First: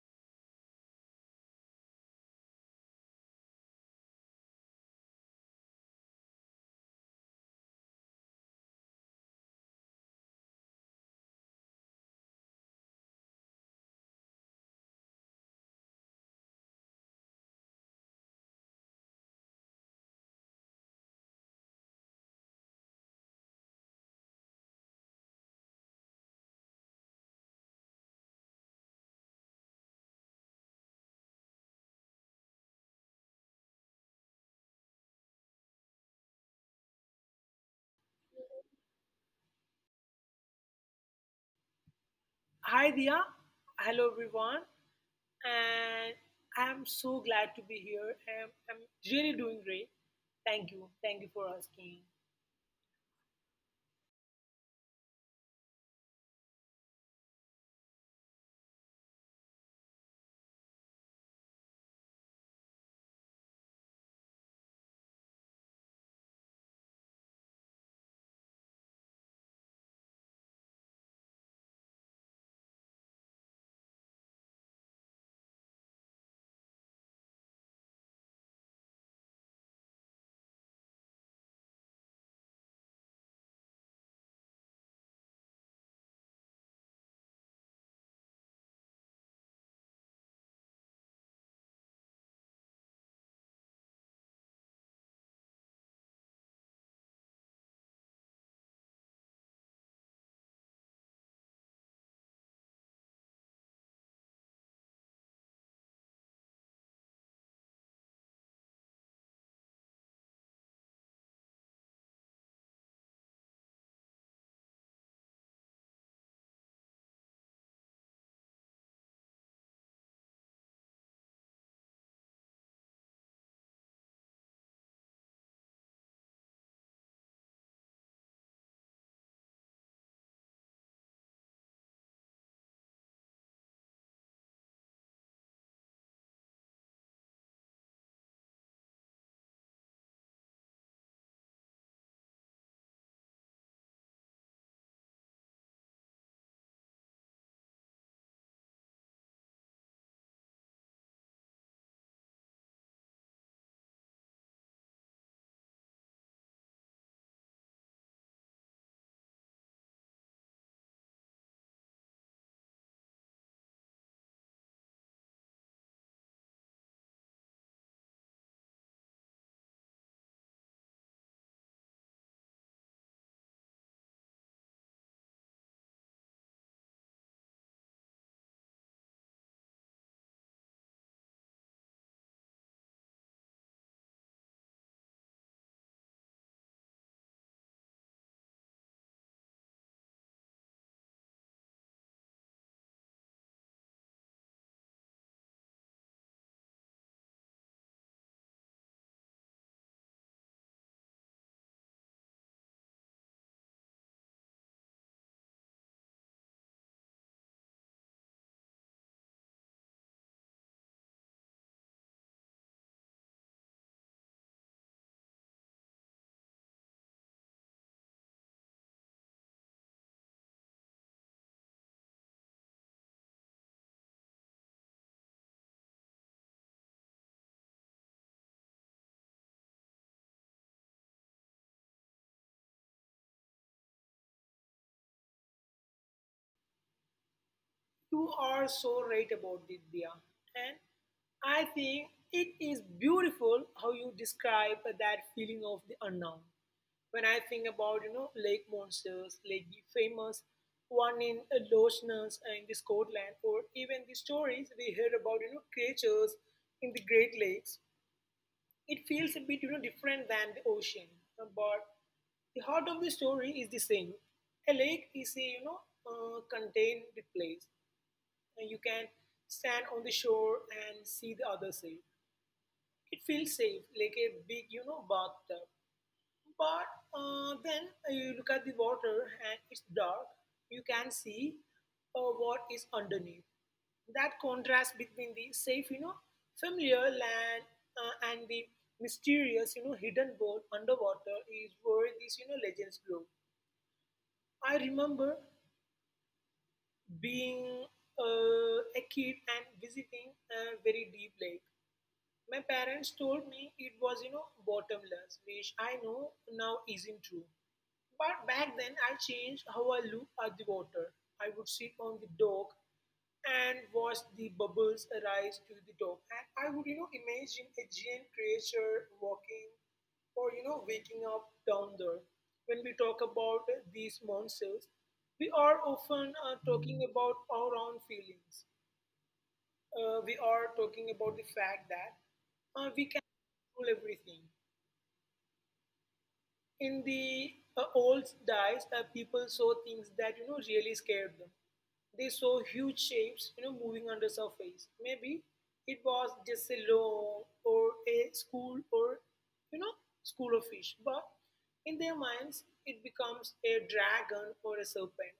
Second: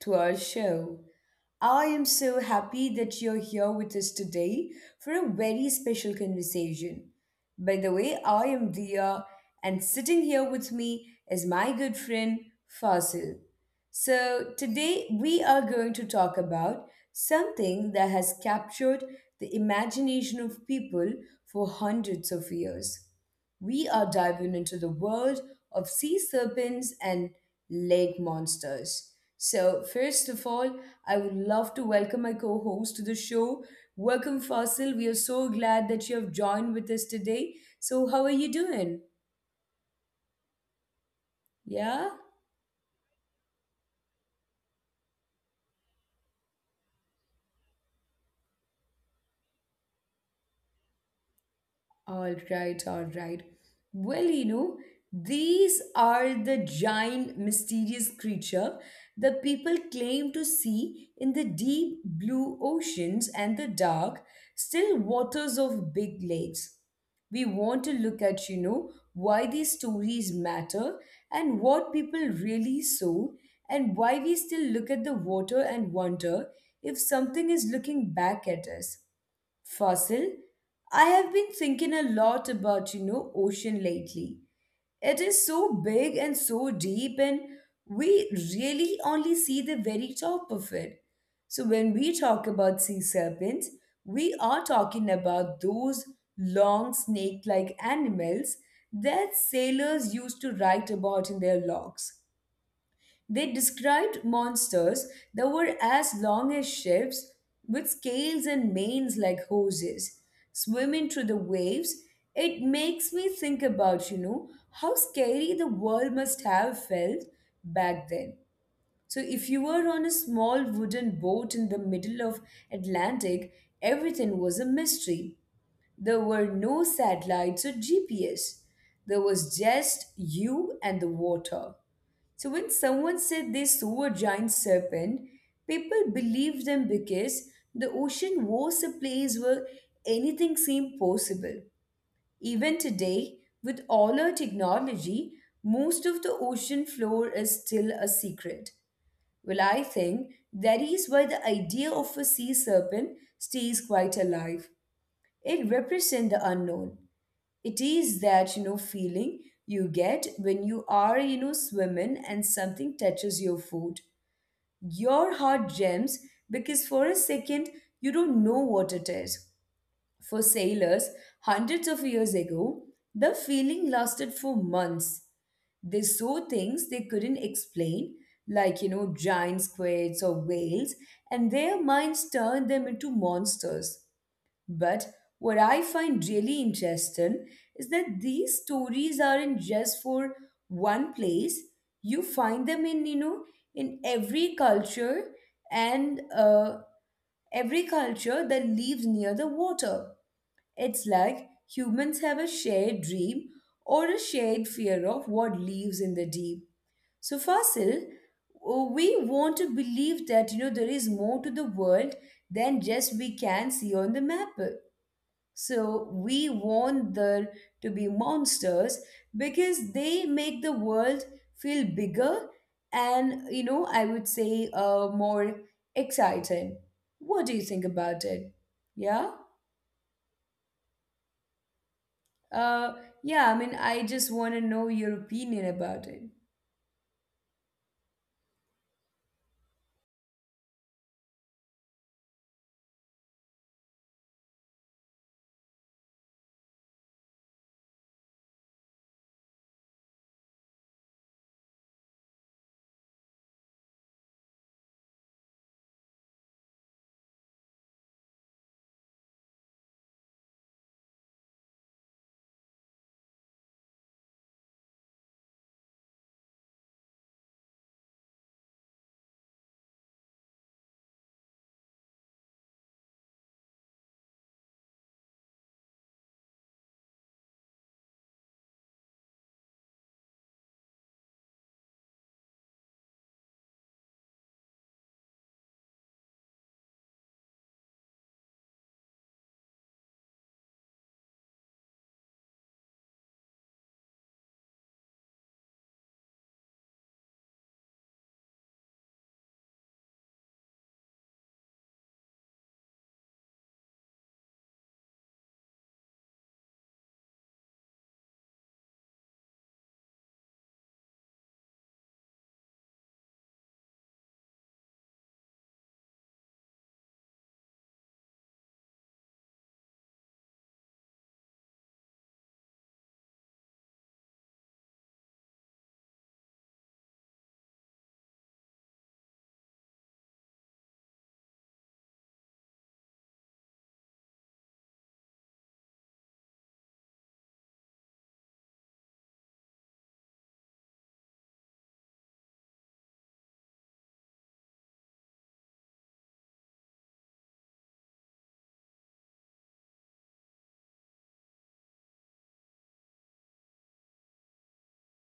to our show. I am so happy that you're here with us today for a very special conversation. By the way, I am Dia, and sitting here with me is my good friend Fasil. So, today we are going to talk about something that has captured the imagination of people for hundreds of years. We are diving into the world of sea serpents and lake monsters. So, first of all, I would love to welcome my co host to the show. Welcome, Fasil. We are so glad that you have joined with us today. So, how are you doing? Yeah? Hi Dia. Hello everyone. And I'm so glad to be here. I'm really doing great. Thank you. Thank you for asking. All right, all right. Well, these are the giant mysterious creature that people claim to see in the deep blue oceans and the dark, still waters of big lakes. We want to look at, why these stories matter and what people really saw, and why we still look at the water and wonder if something is looking back at us. Fossil, I have been thinking a lot about, ocean lately. It is so big and so deep, and we really only see the very top of it. So, when we talk about sea serpents, we are talking about those long snake like animals that sailors used to write about in their logs. They described monsters that were as long as ships, with scales and manes like hoses, swimming through the waves. It makes me think about, how scary the world must have felt back then. So if you were on a small wooden boat in the middle of Atlantic, everything was a mystery. There were no satellites or GPS. There was just you and the water. So when someone said they saw a giant serpent, people believed them because the ocean was a place where anything seemed possible. Even today, with all our technology, most of the ocean floor is still a secret. Well, I think that is why the idea of a sea serpent stays quite alive. It represents the unknown. It is that feeling you get when you are swimming and something touches your foot. Your heart jumps because for a second you don't know what it is. For sailors hundreds of years ago, the feeling lasted for months. They saw things they couldn't explain, like giant squids or whales, and their minds turned them into monsters. But what I find really interesting is that these stories aren't just for one place. You find them in every culture, and every culture that lives near the water. It's like humans have a shared dream or a shared fear of what lives in the deep. So, Fasil, we want to believe that, there is more to the world than just we can see on the map. So we want there to be monsters because they make the world feel bigger and, I would say more exciting. What do you think about it? Yeah? Uh, yeah, I mean, I just want to know your opinion about it. You are so right about it, Dia. And I think it is beautiful how you describe that feeling of the unknown. When I think about, you know, lake monsters, like the famous one in Loch Ness in the Scotland, or even the stories we heard about, you know, creatures in the Great Lakes, it feels a bit, you know, different than the ocean, but the heart of the story is the same. A lake is a, you know, contained place, and you can stand on the shore and see the other side. It feels safe, like a big, you know, bathtub. But then you look at the water and it's dark. You can see what is underneath. That contrast between the safe, you know, familiar land and the mysterious, you know, hidden world underwater is where these, you know, legends grow. I remember being a kid and visiting a very deep lake. My parents told me it was, you know, bottomless, which I know now isn't true. But back then, I changed how I look at the water. I would sit on the dock and watch the bubbles rise to the top. And I would, you know, imagine a giant creature walking or, you know, waking up down there. When we talk about these monsters, we are often talking about our own feelings. We are talking about the fact that we can control everything. In the old days, people saw things that, you know, really scared them. They saw huge shapes, you know, moving under surface. Maybe it was just a lawn or a school or, you know, school of fish, but in their minds it becomes a dragon or a serpent.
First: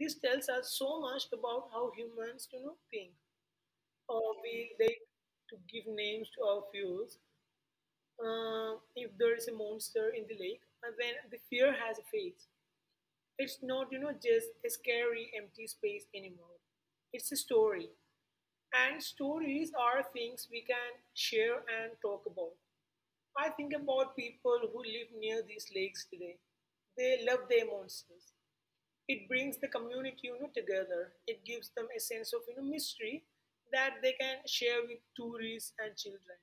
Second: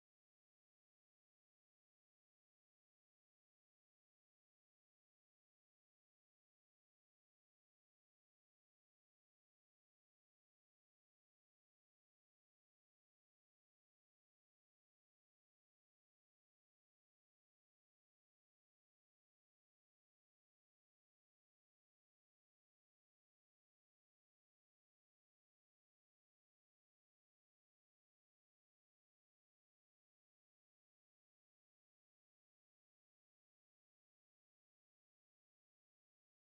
This tells us so much about how humans, you know, think. We like to give names to our fears. If there is a monster in the lake, and then the fear has a face. It's not, you know, just a scary empty space anymore. It's a story, and stories are things we can share and talk about. I think about people who live near these lakes today. They love their monsters. It brings the community, you know, together. It gives them a sense of, you know, mystery that they can share with tourists and children,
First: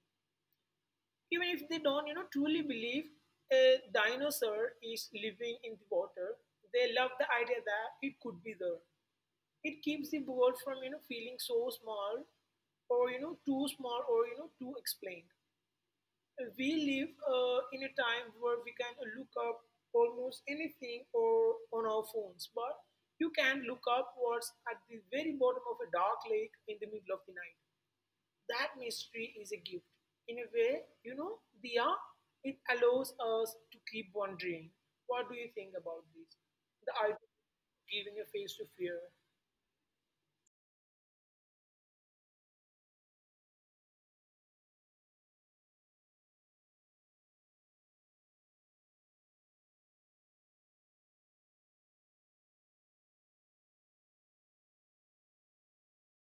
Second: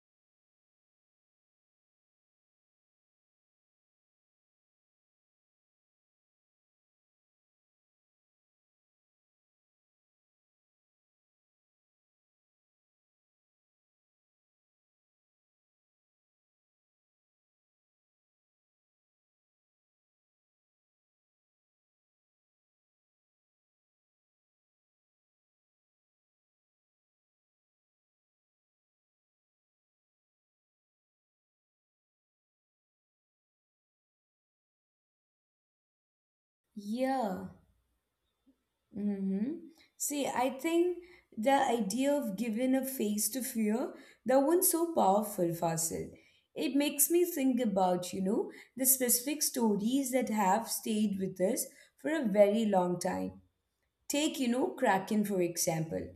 even if they don't, you know, truly believe a dinosaur is living in the water. They love the idea that it could be there. It keeps the world from, you know, feeling so small or, you know, too small or, you know, too explained. We live in a time where we can look up almost anything or on our phones, but you can look up what's at the very bottom of a dark lake in the middle of the night. That mystery is a gift. In a way, you know, Dia, it allows us to keep wondering. What do you think about this? The idea Yeah. of giving a face to fear. Mm-hmm. See, I think the idea of giving a face to fear, that one's so powerful, Fasil. It makes me think about, the specific stories that have stayed with us for a very long time. Take, Kraken, for example.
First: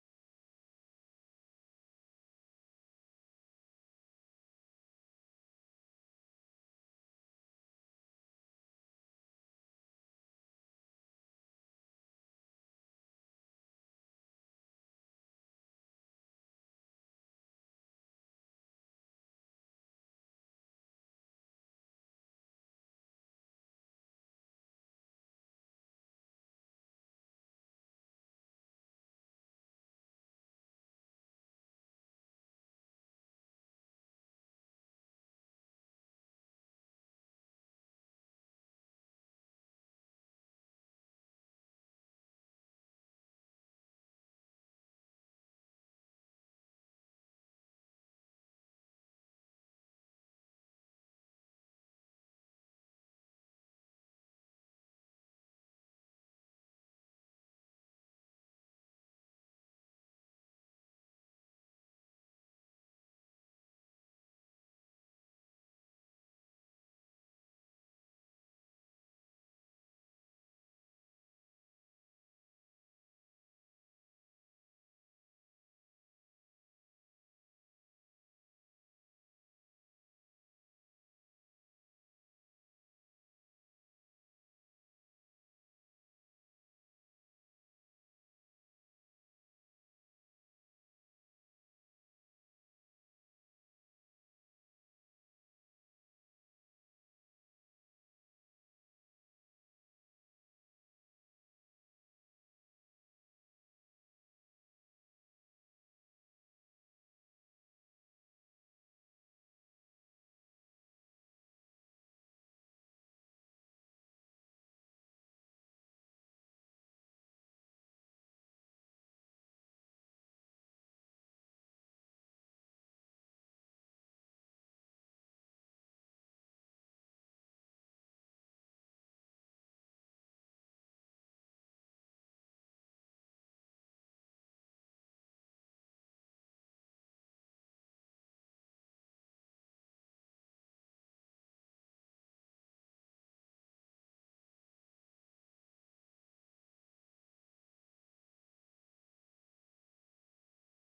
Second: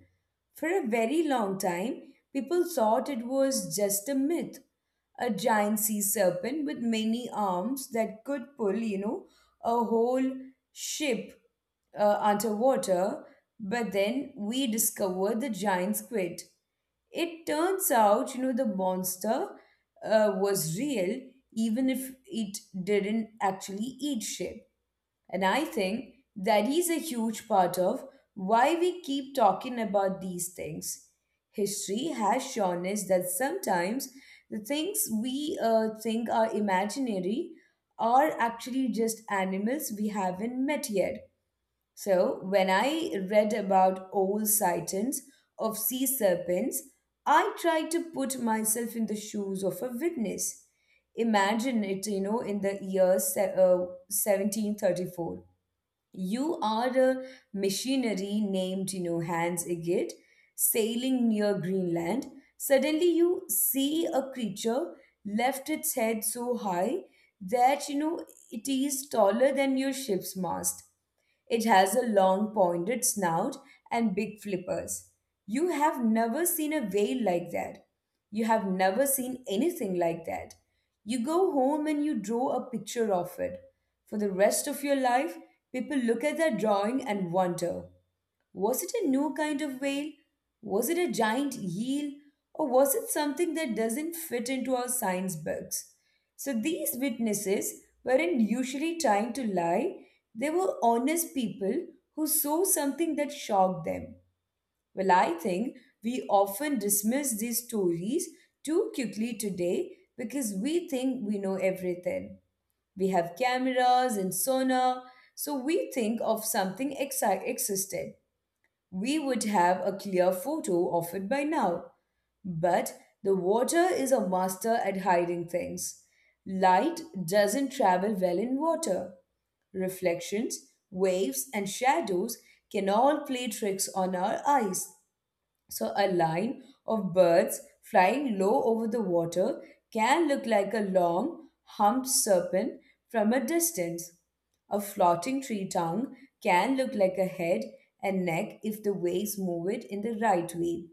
For a very long time, people thought it was just a myth, a giant sea serpent with many arms that could pull, a whole ship underwater, but then we discovered the giant squid. It turns out, the monster was real, even if it didn't actually eat shit. And I think that is a huge part of why we keep talking about these things. History has shown us that sometimes the things we think are imaginary are actually just animals we haven't met yet. So, when I read about old sightings of sea serpents, I tried to put myself in the shoes of a witness. Imagine it, in the year 1734. You are a machinery named, Hans Igget, sailing near Greenland. Suddenly, you see a creature left its head so high that, it is taller than your ship's mast. It has a long pointed snout and big flippers. You have never seen a whale like that. You have never seen anything like that. You go home and you draw a picture of it. For the rest of your life, people look at that drawing and wonder was it a new kind of whale? Was it a giant eel? Or was it something that doesn't fit into our science books? So these witnesses weren't usually trying to lie, they were honest people who saw something that shocked them. Well, I think we often dismiss these stories too quickly today because we think we know everything. We have cameras and sonar, so we think of something existed. We would have a clear photo of it by now. But the water is a master at hiding things. Light doesn't travel well in water. Reflections, waves, and shadows can all play tricks on our eyes. So a line of birds flying low over the water can look like a long, humped serpent from a distance. A floating tree tongue can look like a head and neck if the waves move it in the right way.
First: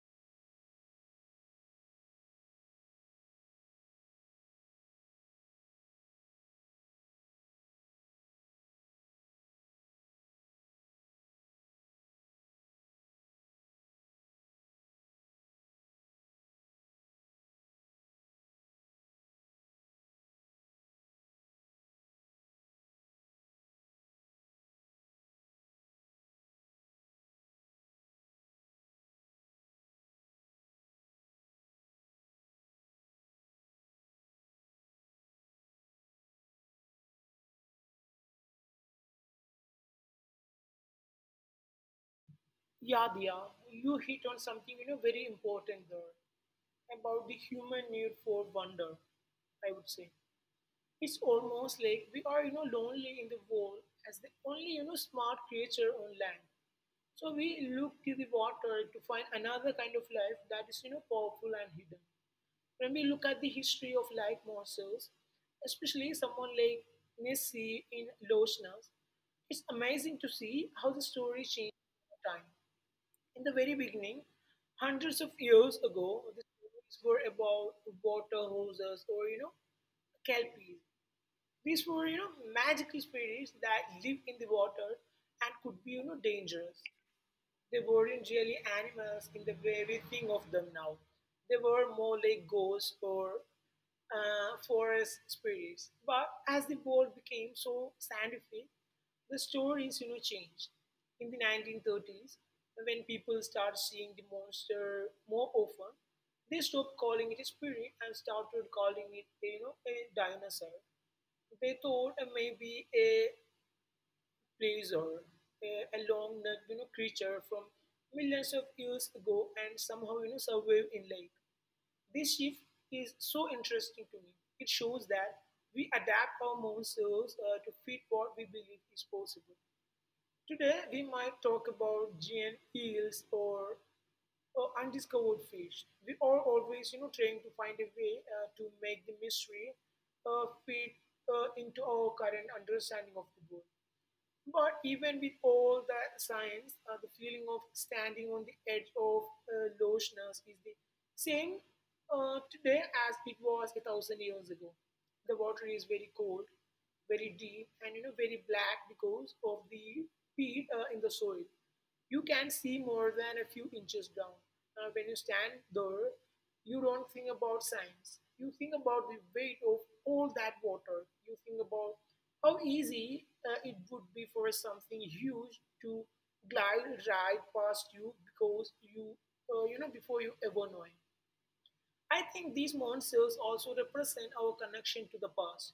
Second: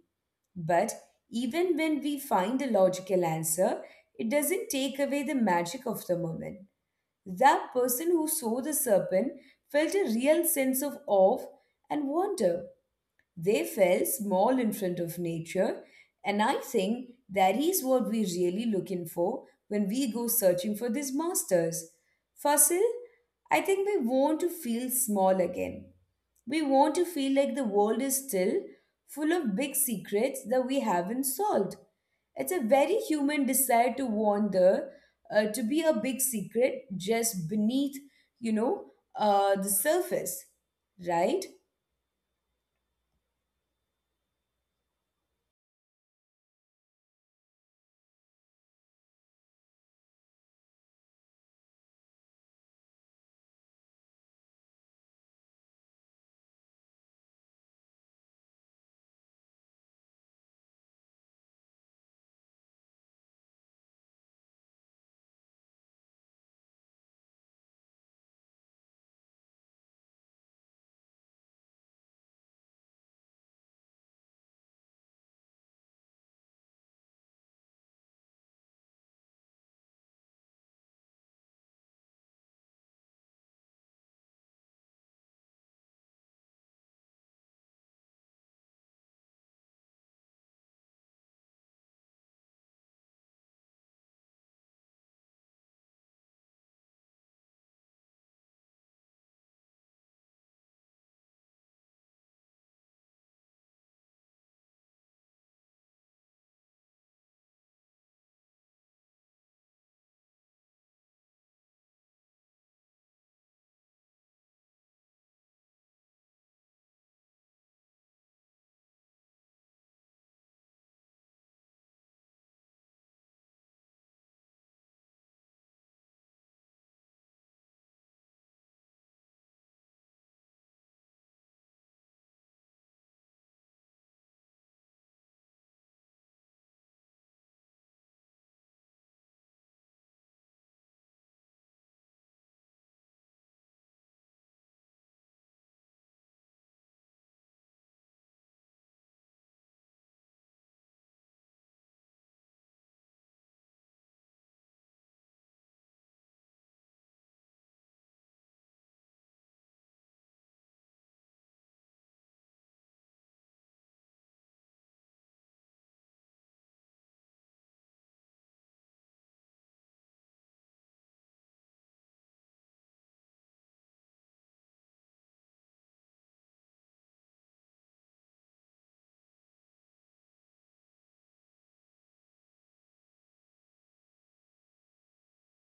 But even when we find a logical answer, it doesn't take away the magic of the moment. That person who saw the serpent felt a real sense of awe and wonder. They felt small in front of nature, and I think that is what we're really looking for when we go searching for these masters. Fossil, I think we want to feel small again. We want to feel like the world is still full of big secrets that we haven't solved. It's a very human desire to wander, to be a big secret just beneath, you know, the surface, right? Yeah, Dia, you hit on something, you know, very important there about the human need for wonder, I would say. It's almost like we are, you know, lonely in the world as the only, you know, smart creature on land. So we look to the water to find another kind of life that is, you know, powerful and hidden. When we look at the history of life morsels, especially someone like Nessie in Lochnas, it's amazing to see how the story changed over time. In the very beginning, hundreds of years ago, the stories were about water hoses or, you know, kelpies. These were, you know, magical spirits that lived in the water and could be, you know, dangerous. They weren't really animals in the way we think of them now. They were more like ghosts or forest spirits. But as the world became so scientific, the stories, you know, changed. In the 1930s, when people start seeing the monster more often, they stopped calling it a spirit and started calling it, you know, a dinosaur. They thought maybe a pleaser, a, a long necked, you know, creature from millions of years ago and somehow, you know, survive in lake. This shift is so interesting to me. It shows that we adapt our monsters to fit what we believe is possible. Today we might talk about giant eels or undiscovered fish. We are always, you know, trying to find a way to make the mystery fit into our current understanding of the world. But even with all the science, the feeling of standing on the edge of lostness is the same today as it was a thousand years ago. The water is very cold, very deep, and, you know, very black because of the peat in the soil you can see more than a few inches down. When you stand there, you don't think about signs. You think about the weight of all that water. You think about how easy it would be for something huge to glide right past you because you, before you ever know it. I think these monsters also represent our connection to the past.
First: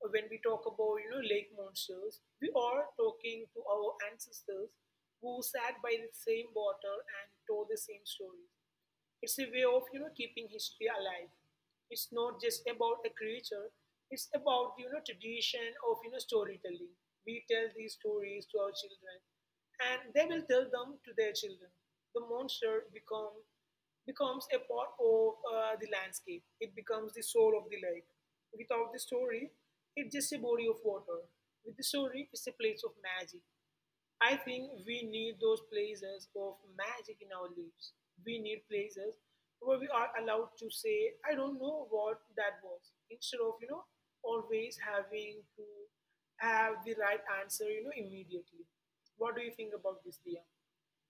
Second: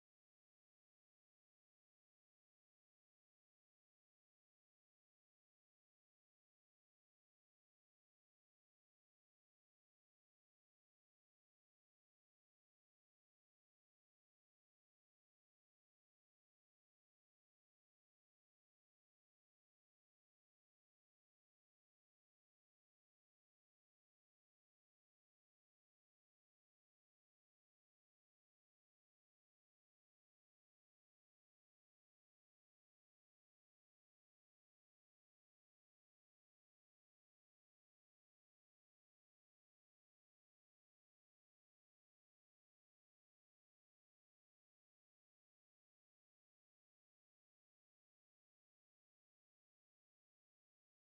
When we talk about, you know, lake monsters, we are talking to our ancestors who sat by the same water and told the same stories. It's a way of, you know, keeping history alive. It's not just about a creature. It's about, you know, tradition of, you know, storytelling. We tell these stories to our children, and they will tell them to their children. The monster becomes a part of the landscape. It becomes the soul of the lake. Without the story, it's just a body of water. With the story, it's a place of magic. I think we need those places of magic in our lives. We need places where we are allowed to say, I don't know what that was, instead of, you know, always having to have the right answer, you know, immediately. What do you think about this, Dia?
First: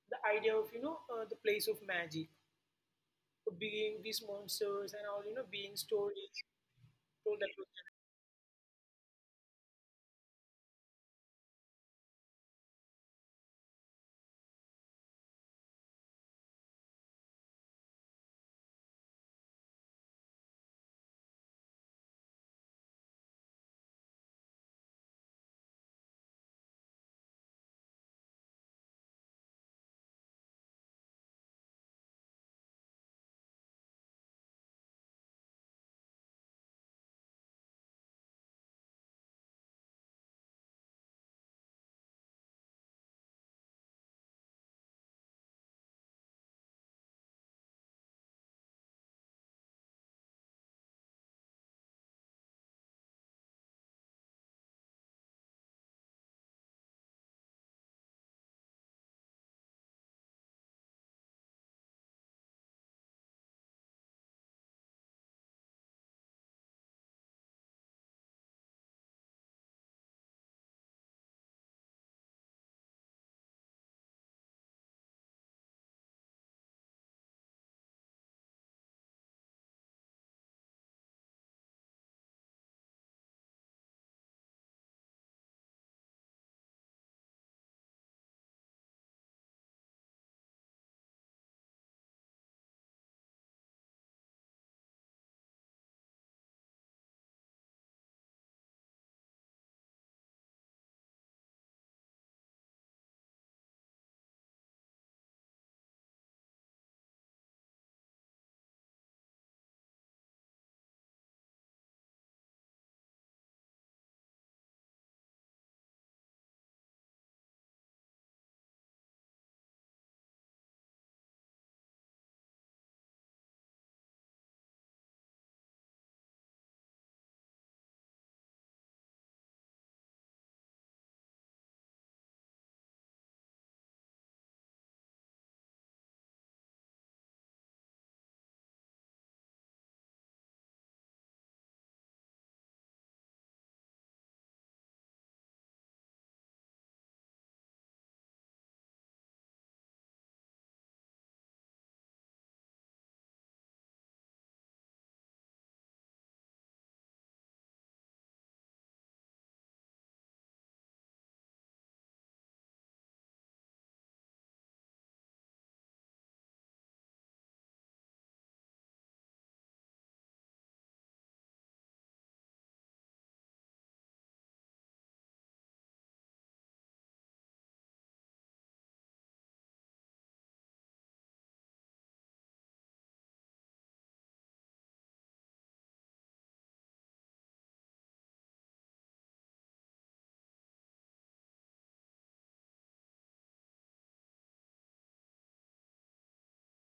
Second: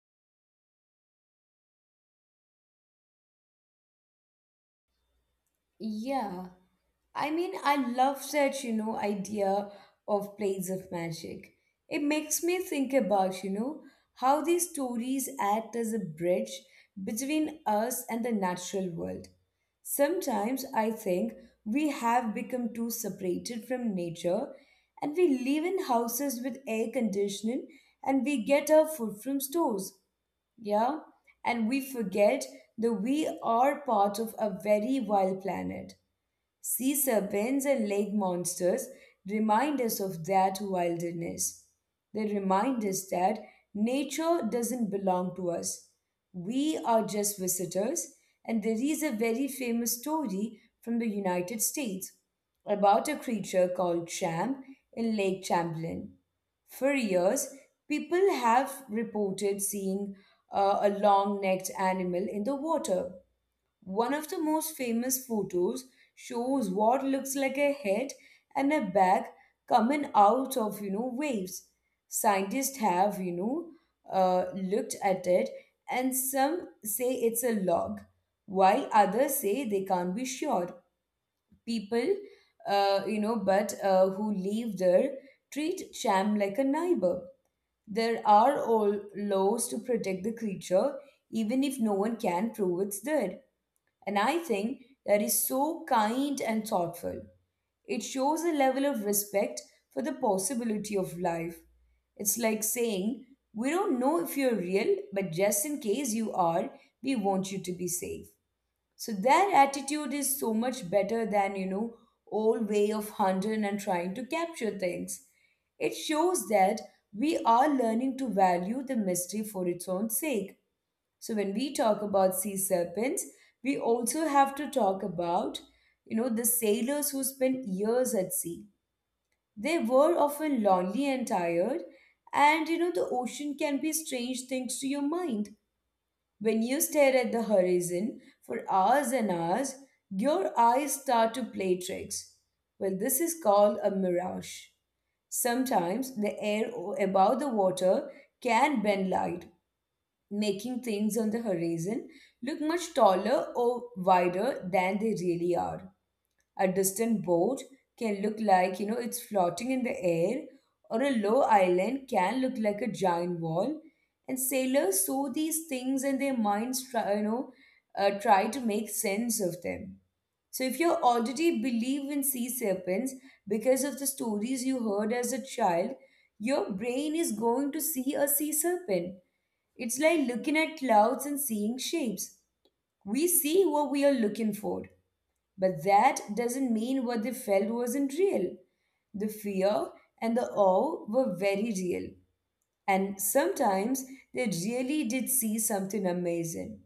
The idea of, you know, the place of magic, being these monsters and all, you know, being stories Yeah, I told mean, across. I love that, idea of plates of magic. It makes me think about, how these stories act as a bridge between us and the natural world. Sometimes I think we have become too separated from nature and we live in houses with air conditioning and we get our food from stores. Yeah? And we forget that we are part of a very wild planet. Sea serpents and lake monsters remind us of that wilderness. They remind us that nature doesn't belong to us. We are just visitors, and there is a very famous story from the United States about a creature called Champ in Lake Champlain. For years, people have reported seeing a long necked animal in the water. One of the most famous photos shows what looks like a head and a back coming out of waves. Scientists have looked at it, and some say it's a log, while others say they can't be sure. People, but who live there treat Cham like a neighbor. There are all laws to protect the creature, even if no one can prove it's there. And I think that is so kind and thoughtful. It shows a level of respect for the possibility of life. It's like saying, we don't know if you're real, but just in case you are, we want you to be safe. So that attitude is so much better than, old way of hunting and trying to capture things. It shows that we are learning to value the mystery for its own sake. So when we talk about sea serpents, we also have to talk about, the sailors who spent years at sea. They were often lonely and tired, and the ocean can be strange things to your mind. When you stare at the horizon for hours and hours, your eyes start to play tricks. Well, this is called a mirage. Sometimes the air above the water can bend light making things on the horizon look much taller or wider than they really are. A distant boat can look like, it's floating in the air, or a low island can look like a giant wall. And sailors saw these things and their minds try to make sense of them. So if you already believe in sea serpents because of the stories you heard as a child, your brain is going to see a sea serpent. It's like looking at clouds and seeing shapes. We see what we are looking for, but that doesn't mean what they felt wasn't real. The fear and the awe were very real, and sometimes they really did see something amazing.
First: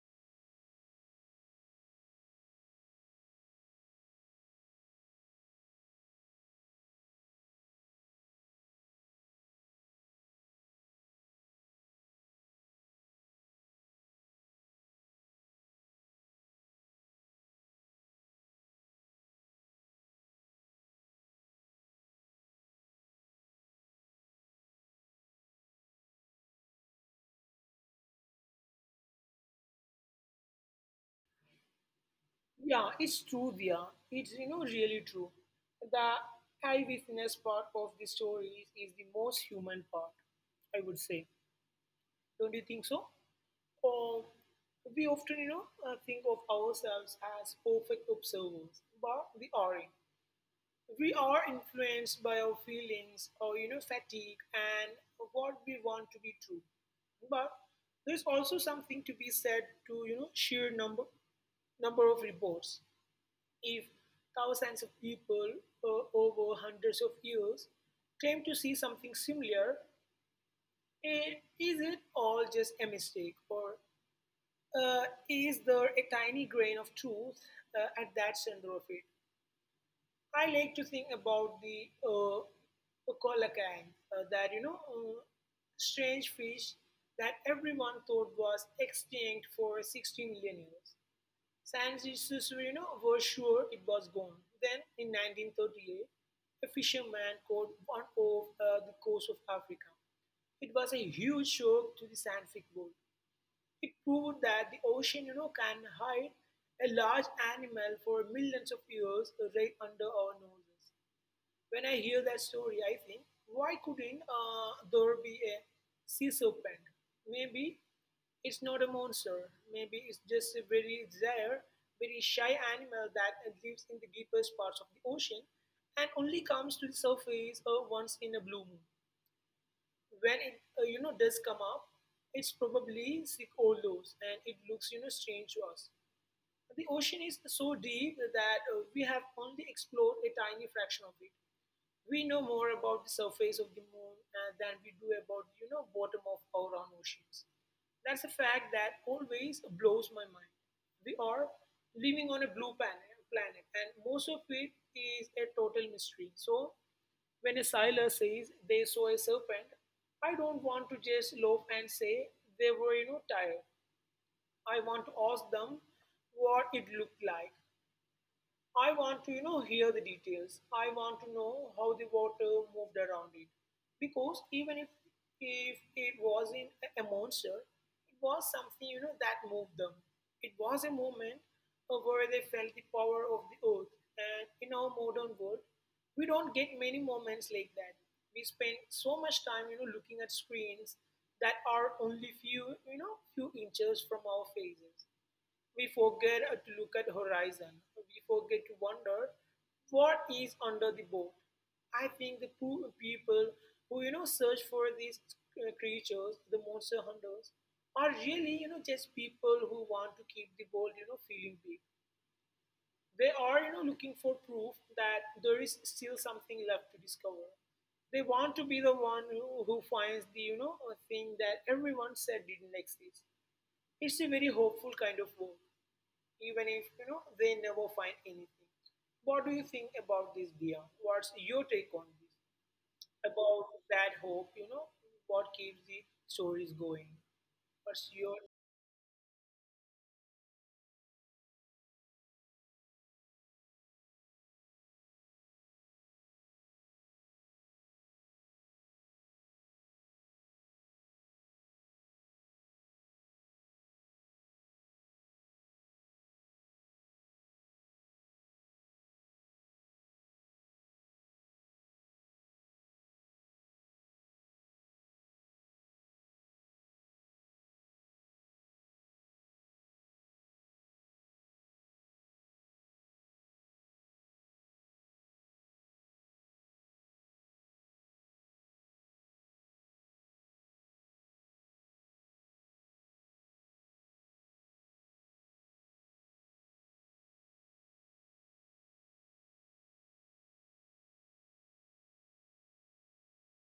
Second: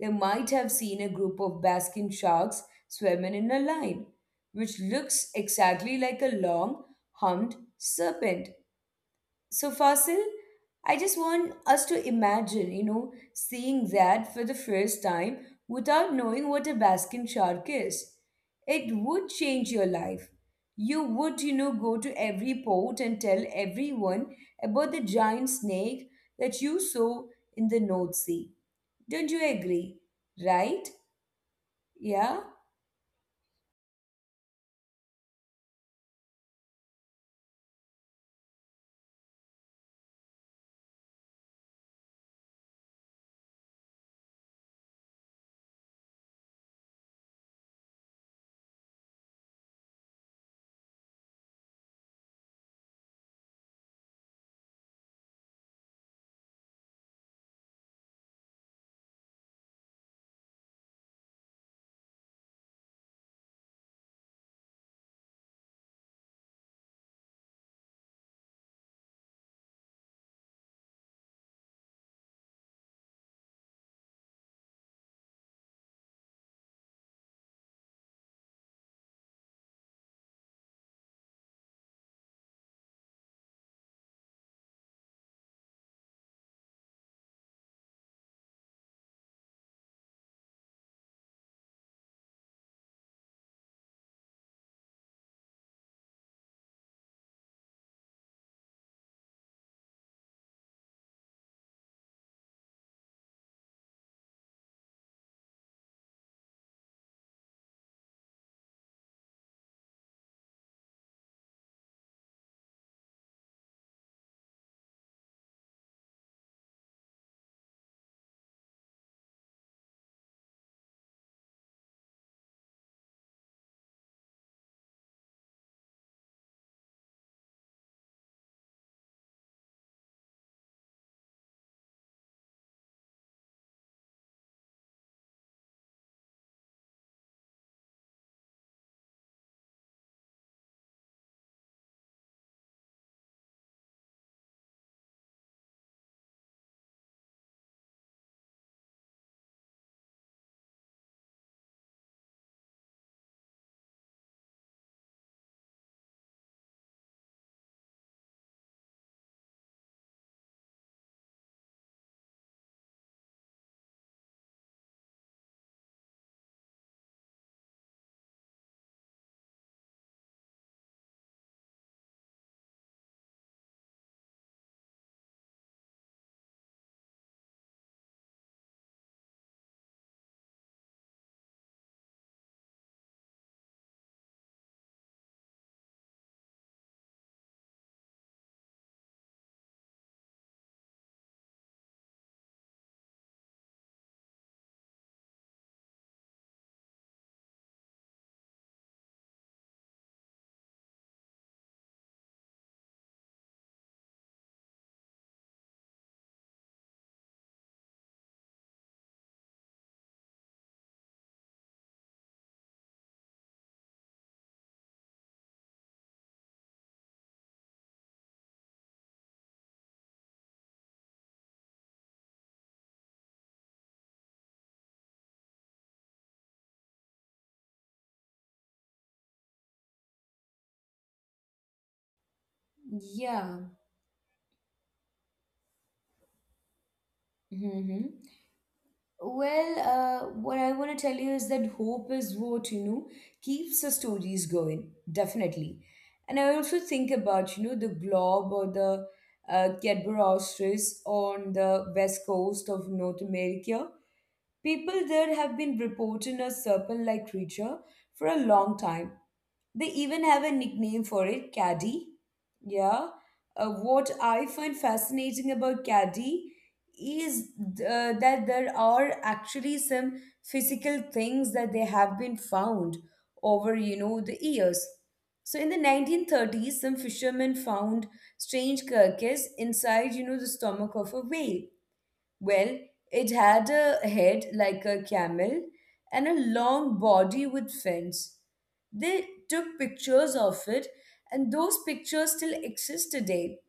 They might have seen a group of basking sharks swimming in a line, which looks exactly like a long, humped serpent. So, Fasil, I just want us to imagine, seeing that for the first time without knowing what a Baskin shark is. It would change your life. You would, go to every port and tell everyone about the giant snake that you saw in the North Sea. Don't you agree? Right? Yeah? Yeah, it's true, Dia. It's, you know, really true. The eyewitness part of the story is the most human part, I would say. Don't you think so? Or we often, you know, think of ourselves as perfect observers, but we aren't. We are influenced by our feelings or, you know, fatigue and what we want to be true. But there's also something to be said to, you know, sheer number of reports. If thousands of people over hundreds of years claim to see something similar, is it all just a mistake? Or is there a tiny grain of truth at that center of it? I like to think about the kolakang, that, you know, strange fish that everyone thought was extinct for 60 million years. Sans, you know, was sure it was gone. Then, in 1938, a fisherman caught one off the coast of Africa. It was a huge shock to the scientific world. It proved that the ocean, you know, can hide a large animal for millions of years right under our noses. When I hear that story, I think, why couldn't there be a sea serpent? Maybe it's not a monster. Maybe it's just a very rare, very shy animal that lives in the deepest parts of the ocean and only comes to the surface once in a blue moon. When it, does come up, it's probably sick or loose and it looks, you know, strange to us. The ocean is so deep that we have only explored a tiny fraction of it. We know more about the surface of the moon than we do about, you know, bottom of our own oceans. That's a fact that always blows my mind. We are living on a blue planet, and most of it is a total mystery. So when a sailor says they saw a serpent, I don't want to just loaf and say they were, you know, tired. I want to ask them what it looked like. I want to, you know, hear the details. I want to know how the water moved around it. Because even if it was in a monster, it was something, you know, that moved them. It was a moment where they felt the power of the earth. And in our modern world, we don't get many moments like that. We spend so much time, you know, looking at screens that are only few, inches from our faces. We forget to look at horizon. We forget to wonder what is under the boat. I think the people who search for these creatures, the monster hunters, are really just people who want to keep the world feeling big. They are looking for proof that there is still something left to discover. They want to be the one who finds the a thing that everyone said didn't exist. It's a very hopeful kind of work even if they never find anything. What do you think about this, Dia? What's your take on this? About Yeah. that hope, what keeps the stories going? What's Mm-hmm. your— Well, what I want to tell you is that hope is what, keeps the stories going, definitely. And I also think about, the globe or the Cadbury ostrich on the west coast of North America. People there have been reporting a serpent-like creature for a long time they even have a nickname for it, caddy. Yeah. What I find fascinating about caddy is that there are actually some physical things that they have been found over, the years. So in the 1930s, some fishermen found strange carcass inside, the stomach of a whale. Well, it had a head like a camel and a long body with fins. They took pictures of it, and those pictures still exist today.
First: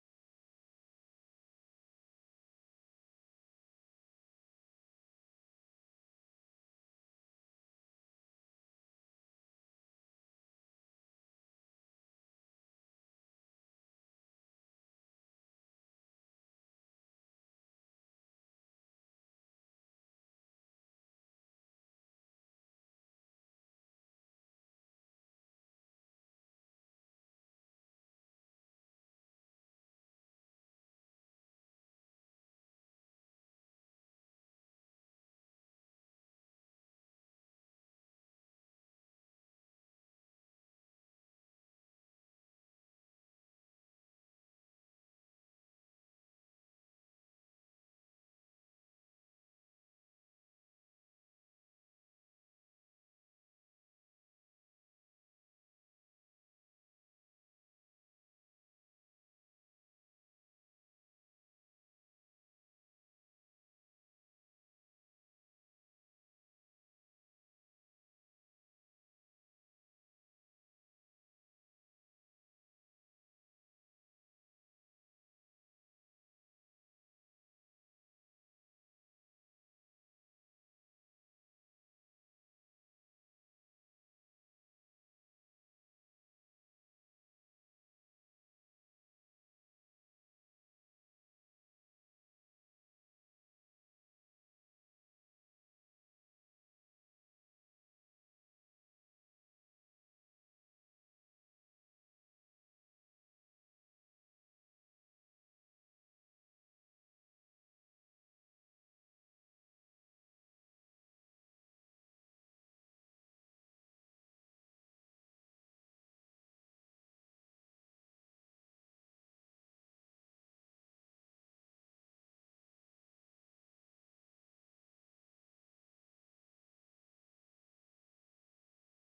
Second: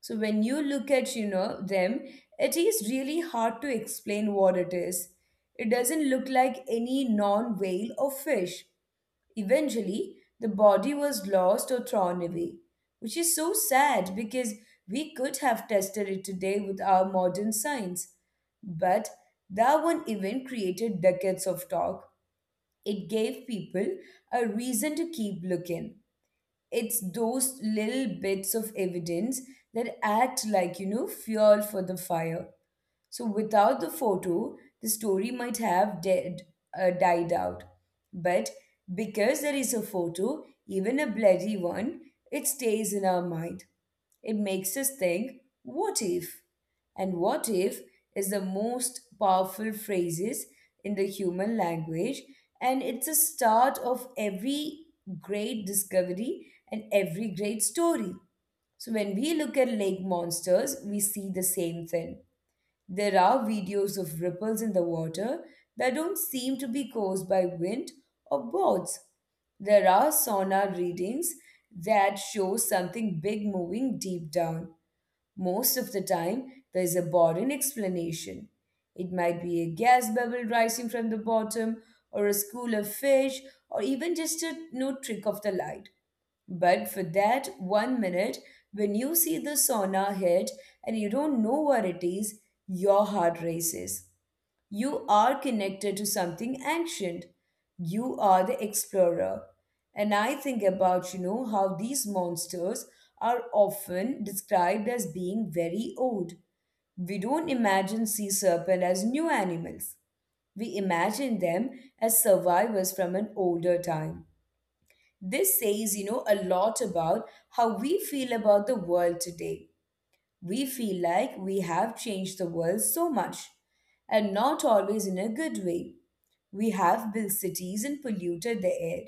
So when you look at, them, it is really hard to explain what it is. It doesn't look like any non-whale or fish. Eventually, the body was lost or thrown away, which is so sad because we could have tested it today with our modern science. But that one event created decades of talk. It gave people a reason to keep looking. It's those little bits of evidence that act like, fuel for the fire. So without the photo, the story might have died out. But because there is a photo, even a bloody one, it stays in our mind. It makes us think, what if? And what if is the most powerful phrases in the human language, and it's a start of every great discovery and every great story. So when we look at lake monsters, we see the same thing. There are videos of ripples in the water that don't seem to be caused by wind or boards. There are sonar readings that show something big moving deep down. Most of the time, there is a boring explanation. It might be a gas bubble rising from the bottom, or a school of fish, or even just a new trick of the light. But for that 1 minute, when you see the sauna head and you don't know what it is, your heart races. You are connected to something ancient. You are the explorer. And I think about, how these monsters are often described as being very old. We don't imagine sea serpent as new animals. We imagine them as survivors from an older time. This says, a lot about how we feel about the world today. We feel like we have changed the world so much and not always in a good way. We have built cities and polluted the air.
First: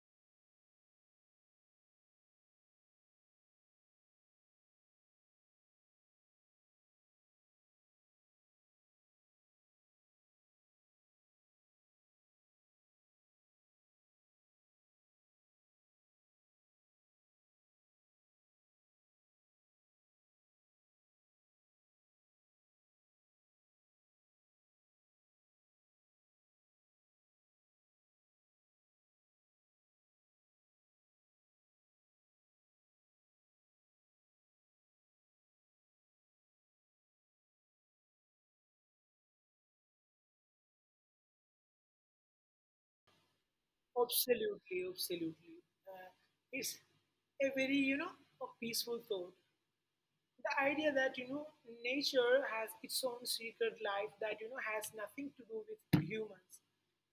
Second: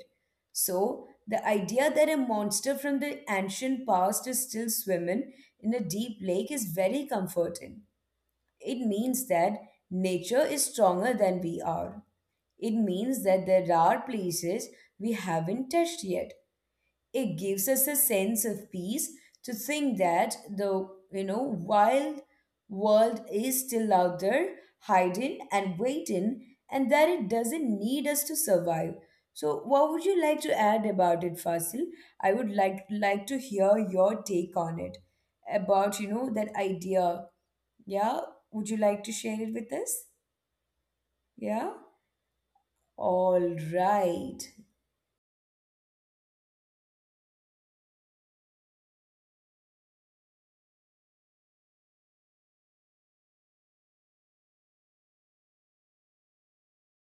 So, the idea that a monster from the ancient past is still swimming in a deep lake is very comforting. It means that nature is stronger than we are. It means that there are places we haven't touched yet. It gives us a sense of peace to think that the wild world is still out there hiding and waiting, and that it doesn't need us to survive. So what would you like to add about it, Fasil? I would like to hear your take on it about, that idea. Yeah? Would you like to share it with us? Yeah. All right. Absolutely, absolutely. Uh, it's a very, a peaceful thought. The idea that nature has its own secret life that has nothing to do with humans.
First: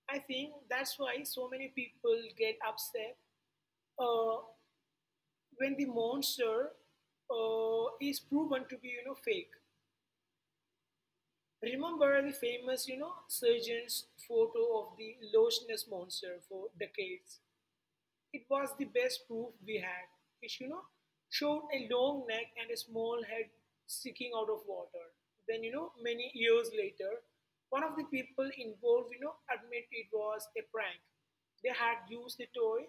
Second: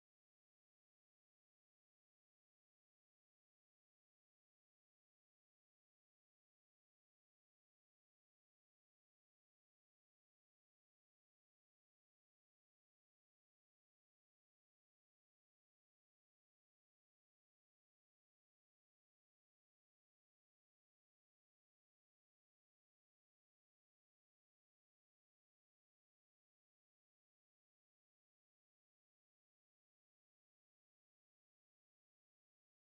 I think that's why so many people get upset uh, when the monster is proven to be fake. Remember the famous surgeon's photo of the Loch Ness monster. For decades it was the best proof we had. It showed a long neck and a small head sticking out of water. Then, many years later, one of the people involved admit it was a prank. They had used a toy,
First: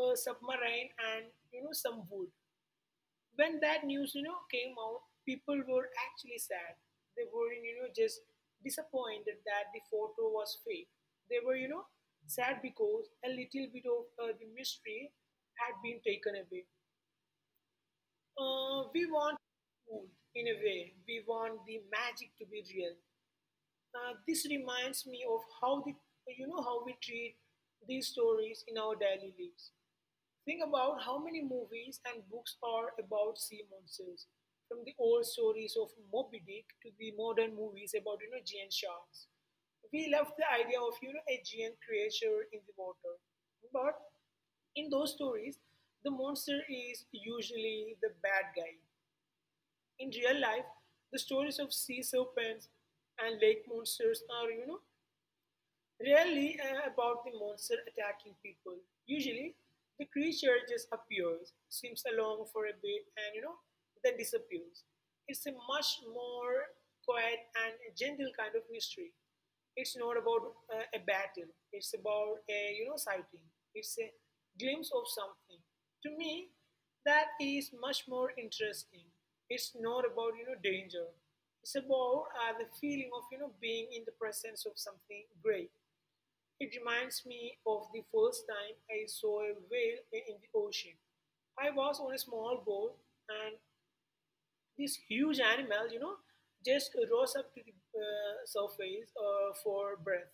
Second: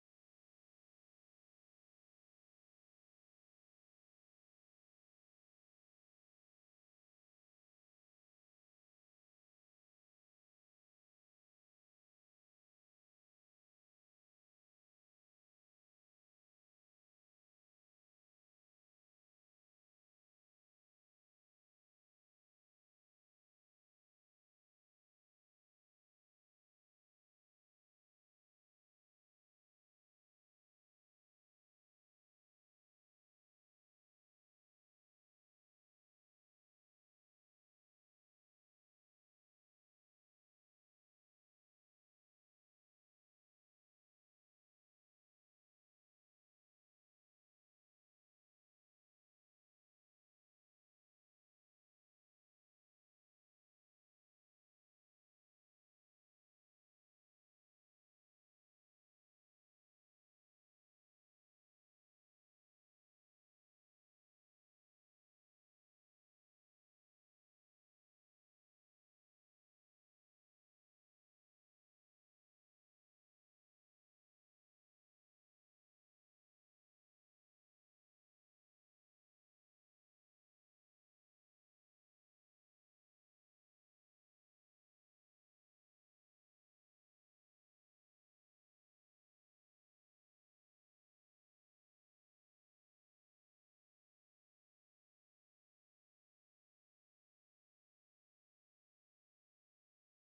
a submarine, and some wood. When that news came out, people were actually sad. They were just disappointed that the photo was fake. They were sad because a little bit of the mystery had been taken away. We want food. In a way, we want the magic to be real. This reminds me of how the you know how we treat these stories in our daily lives. Think about how many movies and books are about sea monsters, from the old stories of Moby Dick to the modern movies about giant sharks. We love the idea of a giant creature in the water, but in those stories, the monster is usually the bad guy. In real life, the stories of sea serpents and lake monsters are rarely about the monster attacking people. Usually, the creature just appears, swims along for a bit, and, then disappears. It's a much more quiet and gentle kind of mystery. It's not about a battle. It's about a sighting. It's a glimpse of something. To me, that is much more interesting. It's not about danger. It's about the feeling of being in the presence of something great. It reminds me of the first time I saw a whale in the ocean. I was on a small boat, and this huge animal, just rose up to the surface for breath.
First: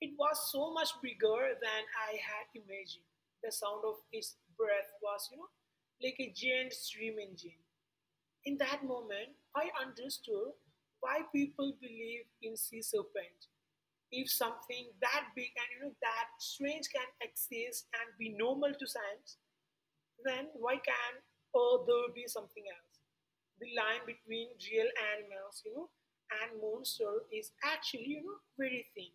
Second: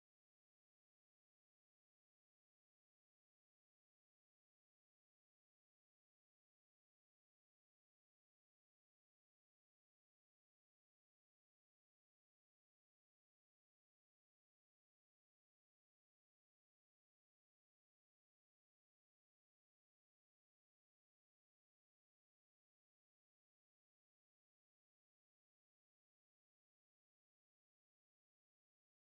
It was so much bigger than I had imagined. The sound of its breath was, like a giant steam engine. In that moment, I understood why people believe in sea serpents. If something that big and that strange can exist and be normal to science, then why can't or there be something else? The line between real animals, and monster is actually, very thin.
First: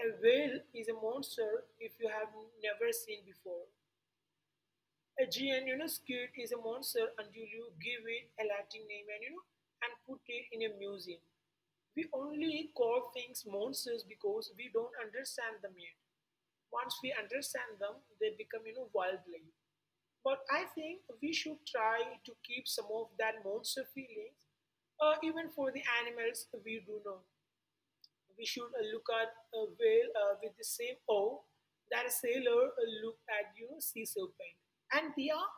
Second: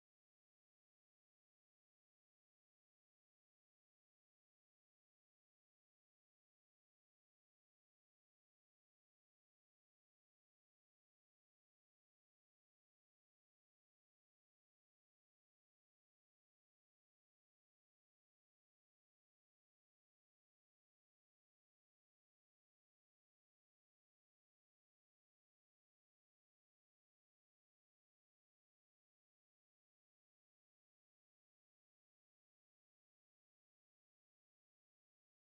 A whale is a monster if you have never seen before. A giant, squid is a monster until you give it a Latin name and you know and put it in a museum. We only call things monsters because we don't understand them yet. Once we understand them, they become, worldly. But I think we should try to keep some of that monster feelings, even for the animals we do know. We should look at a whale with the same awe that a sailor look at, sea serpent. And they are,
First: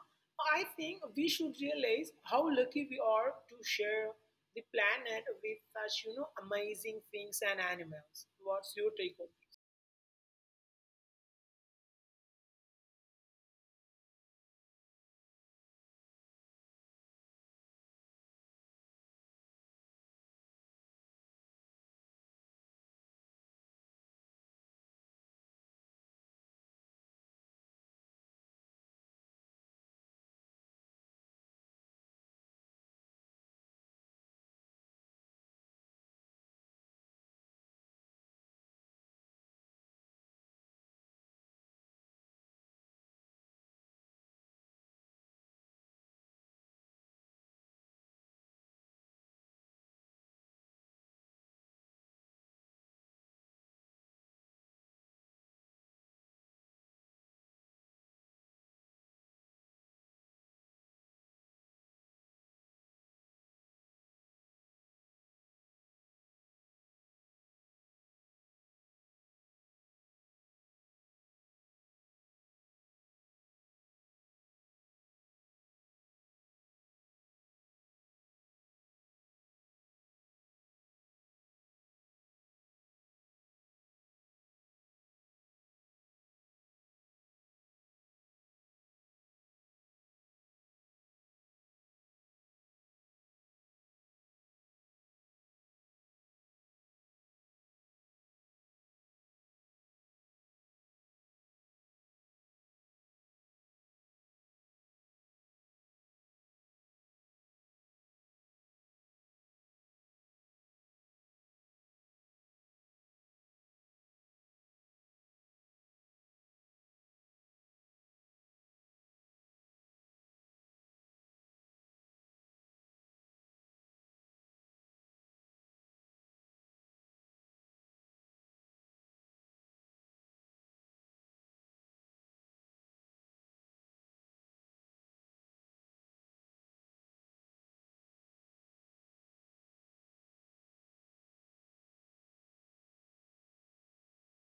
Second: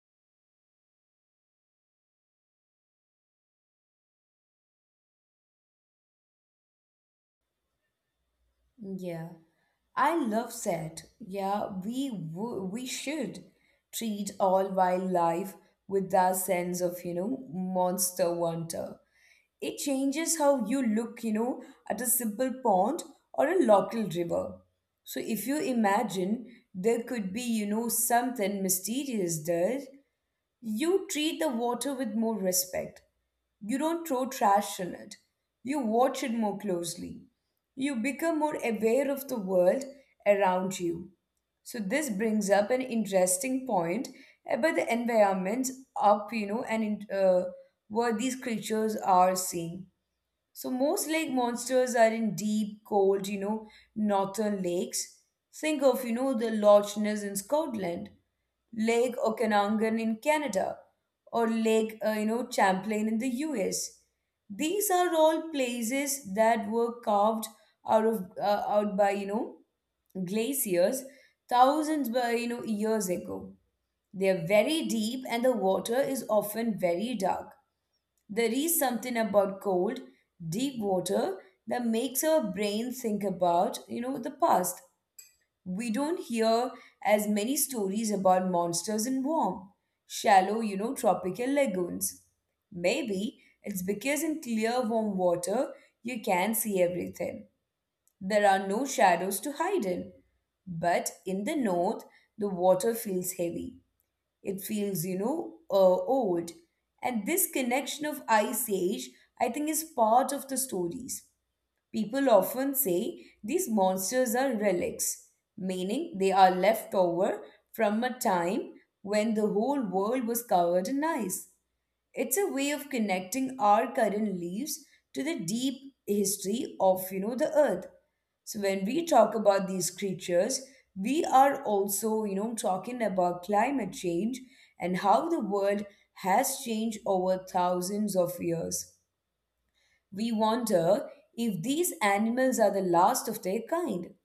I think, we should realize how lucky we are to share the planet with such, amazing things and animals. What's your take on? Yeah, I love that. Yeah, we should treat all wildlife with that sense of, monster wonder. It changes how you look, at a simple pond or a local river. So if you imagine there could be, something mysterious there, you treat the water with more respect. You don't throw trash on it. You watch it more closely. You become more aware of the world around you. So this brings up an interesting point about the environment up, and where these creatures are seen. So most lake monsters are in deep, cold, northern lakes. Think of, the Loch Ness in Scotland, Lake Okanagan in Canada, or Lake, Champlain in the US. These are all places that were carved out by, glaciers thousands by, years ago. They are very deep and the water is often very dark. There is something about cold, deep water that makes our brain think about, the past. We don't hear as many stories about monsters in warm, shallow, tropical lagoons. Maybe it's because in clear, warm water, you can see everything. There are no shadows to hide in. But in the north, the water feels heavy. It feels, old. And this connection of Ice Age, I think, is part of the stories. People often say these monsters are relics, meaning they are left over from a time when the whole world was covered in ice. It's a way of connecting our current leaves to the deep history of the earth. So when we talk about these creatures, we are also, talking about climate change and how the world has changed over thousands of years. We wonder if these animals are the last of their kind,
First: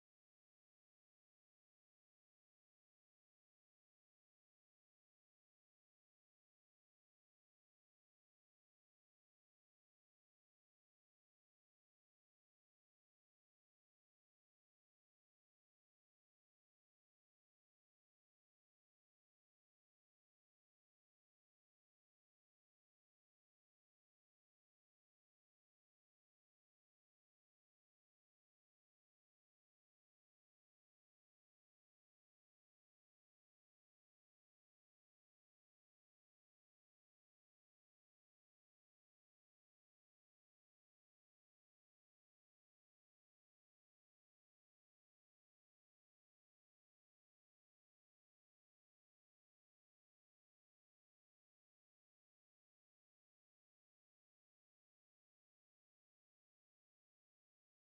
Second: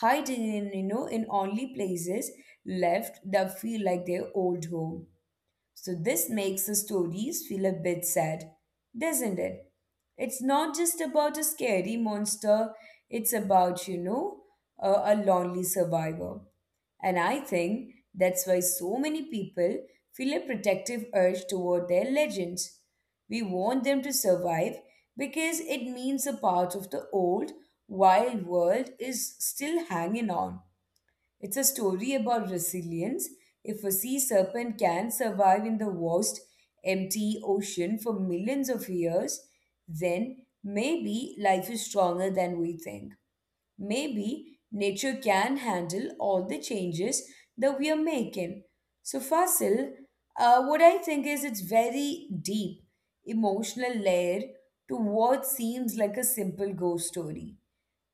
hiding in, in only places left that feel like their old home. So this makes the stories feel a bit sad, doesn't it? It's not just about a scary monster, it's about, a lonely survivor. And I think that's why so many people feel a protective urge toward their legends. We want them to survive because it means a part of the old, wild world is still hanging on. It's a story about resilience. If a sea serpent can survive in the vast, empty ocean for millions of years, then maybe life is stronger than we think. Maybe nature can handle all the changes that we are making. So, Fasil, what I think is it's very deep, emotional layer to what seems like a simple ghost story.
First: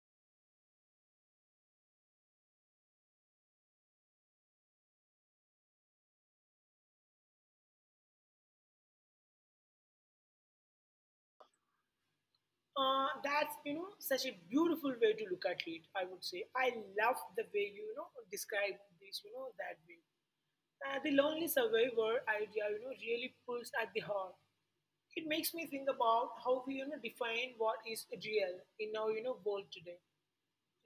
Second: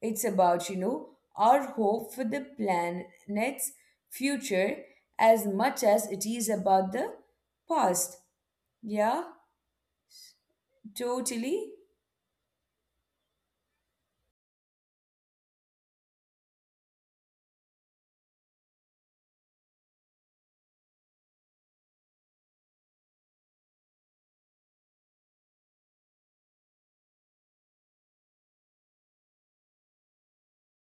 It's about, our hope for the planet's future as much as it is about the past. Yeah, totally. That's such a beautiful way to look at it. I would say I love the way you, you know describe this. That way. The lonely survivor idea, really pulls at the heart. It makes me think about how we define what is real in our world today.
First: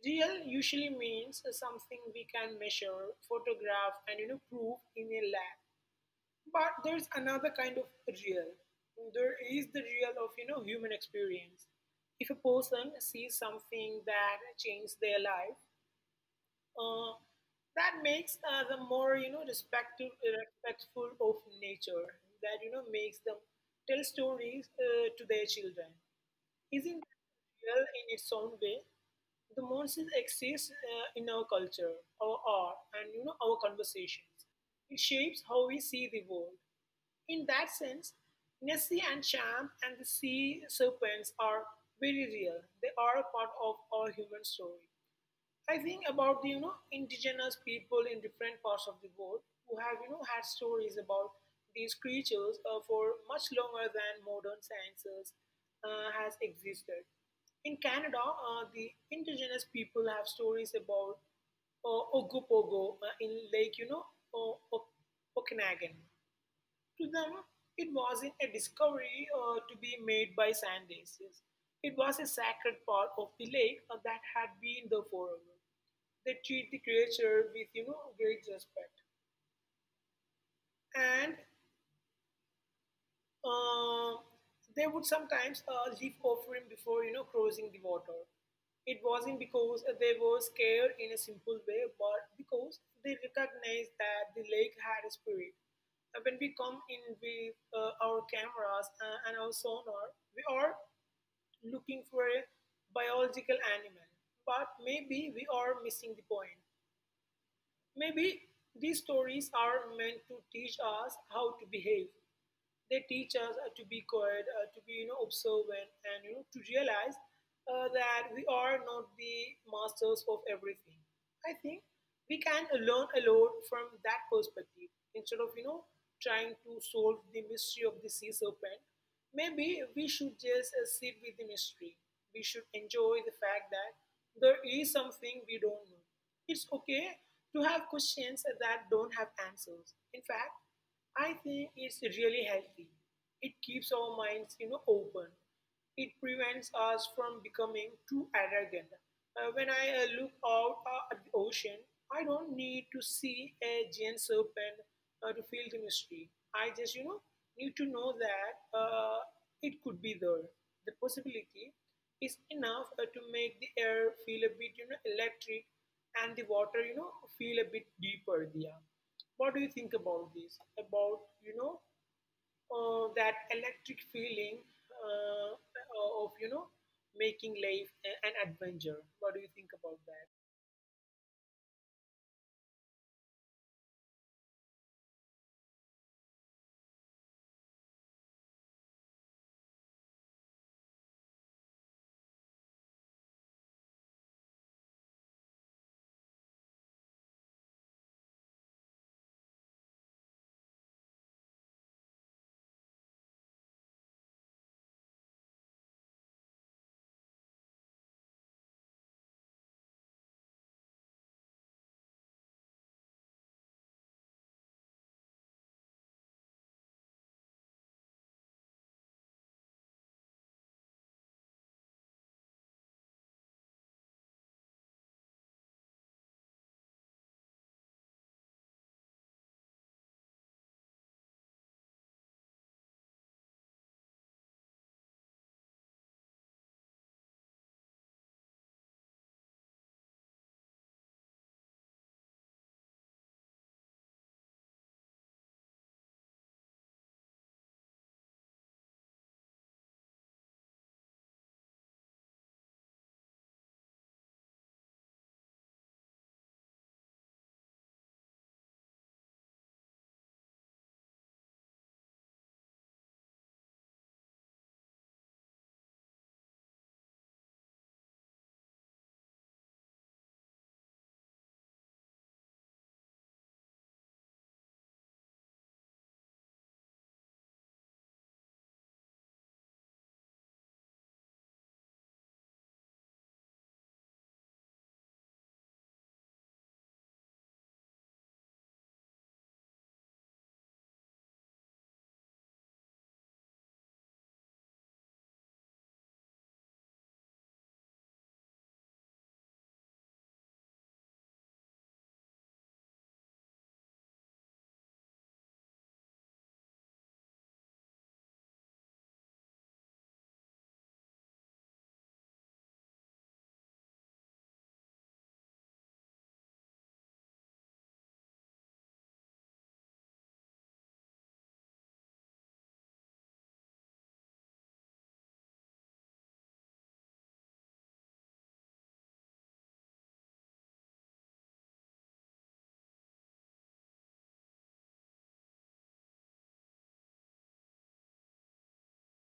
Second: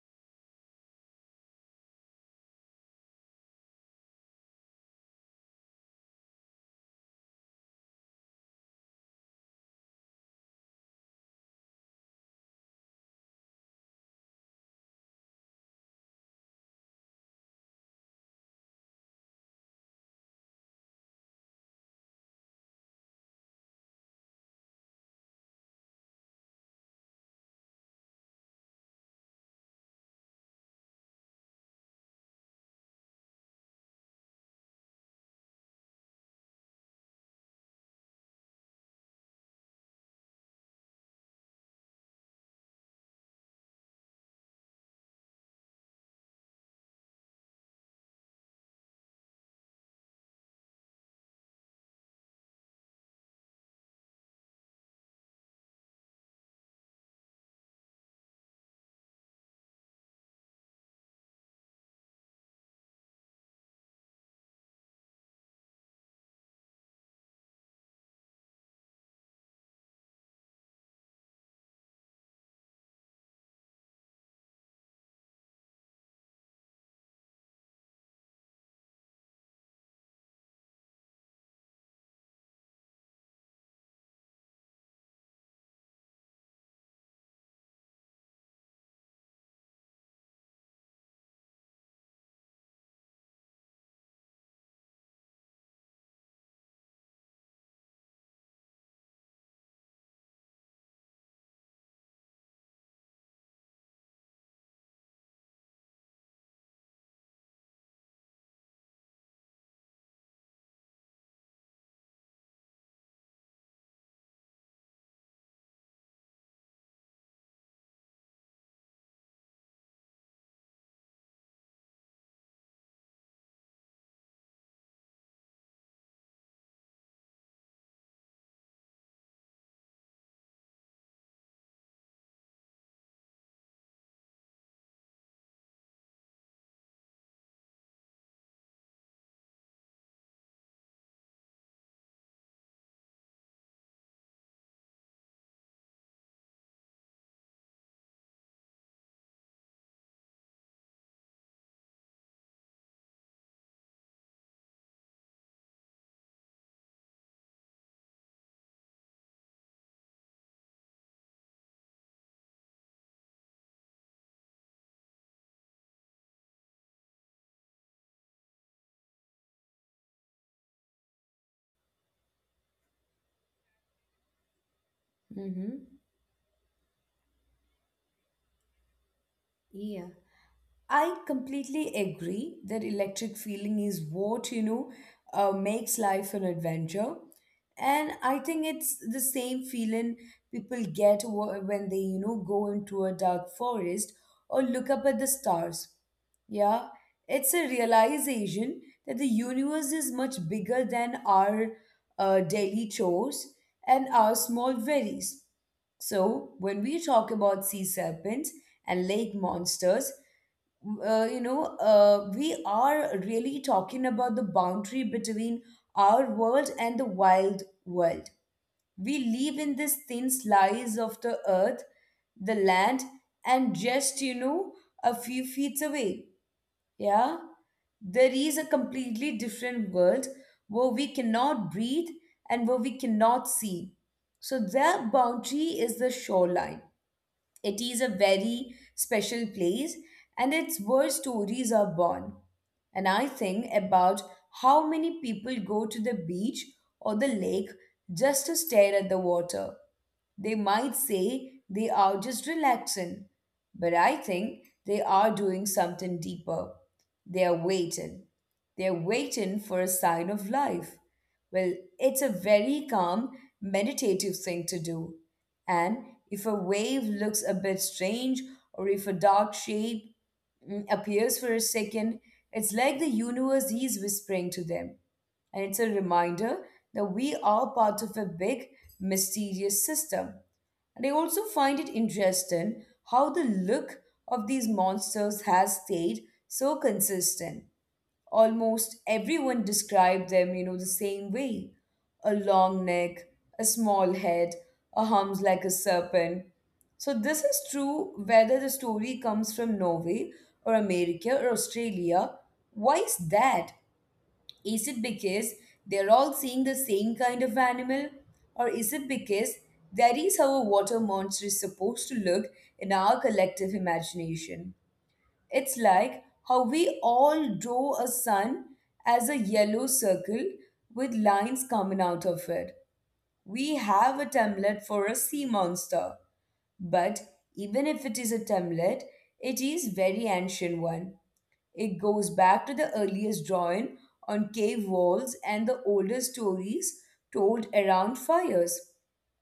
Real usually means something we can measure, photograph, and prove in a lab, but there's another kind of real. There is the real of human experience. If a person sees something that changes their life, uh, that makes them more respectful of nature. That makes them tell stories to their children. Isn't that real in its own way? The monsters exist in our culture, our art, and our conversations. It shapes how we see the world. In that sense, Nessie and Champ and the sea serpents are very real. They are a part of our human story. I think about the indigenous people in different parts of the world who have had stories about these creatures for much longer than modern sciences has existed. In Canada, the indigenous people have stories about Ogopogo in Lake o- o- Okanagan. To them, it wasn't a discovery to be made by sand daisies. It was a sacred part of the lake that had been there forever. They treat the creature with, great respect. And Uh, they would sometimes leave offering before crossing the water. It wasn't because they were scared in a simple way, but because they recognized that the lake had a spirit. When we come in with our cameras and our sonar, we are looking for a biological animal. But maybe we are missing the point. Maybe these stories are meant to teach us how to behave. They teach us to be quiet, to be observant, and to realize that we are not the masters of everything. I think we can learn a lot from that perspective instead of trying to solve the mystery of the sea serpent. Maybe we should just sit with the mystery. We should enjoy the fact that there is something we don't know. It's okay to have questions that don't have answers. In fact, I think it's really healthy. It keeps our minds, open. It prevents us from becoming too arrogant. When I look out at the ocean, I don't need to see a giant serpent to feel the mystery. I just, need to know that it could be there. The possibility is enough to make the air feel a bit, electric, and the water, feel a bit deeper. There, what do you think about this? About that electric feeling, Mm-hmm. Of making life an adventure. What do you think about Yeah, that? I completely agree that electric feeling is what, makes life an adventure. And I think it's the same feeling people get when they, go into a dark forest or look up at the stars. Yeah, it's a realization that the universe is much bigger than our daily chores and our small worries. So, when we talk about sea serpents and lake monsters, we are really talking about the boundary between our world and the wild world. We live in this thin slice of the earth, the land, and just, a few feet away. Yeah? There is a completely different world where we cannot breathe and where we cannot see. So, that boundary is the shoreline. It is a very special place and it's where stories are born. And I think about how many people go to the beach or the lake just to stare at the water. They might say they are just relaxing, but I think they are doing something deeper. They are waiting. They are waiting for a sign of life. Well, it's a very calm, meditative thing to do. And if a wave looks a bit strange or if a dark shape appears for a second, it's like the universe is whispering to them. And it's a reminder that we are part of a big, mysterious system. And I also find it interesting how the look of these monsters has stayed so consistent. Almost everyone described them, the same way. A long neck, a small head, a hump like a serpent. So this is true whether the story comes from Norway or America or Australia. Why is that? Is it because they're all seeing the same kind of animal? Or is it because that is how a water monster is supposed to look in our collective imagination? It's like how we all draw a sun as a yellow circle with lines coming out of it. We have a template for a sea monster, but even if it is a template, it is very ancient one. It goes back to the earliest drawing on cave walls and the oldest stories told around fires.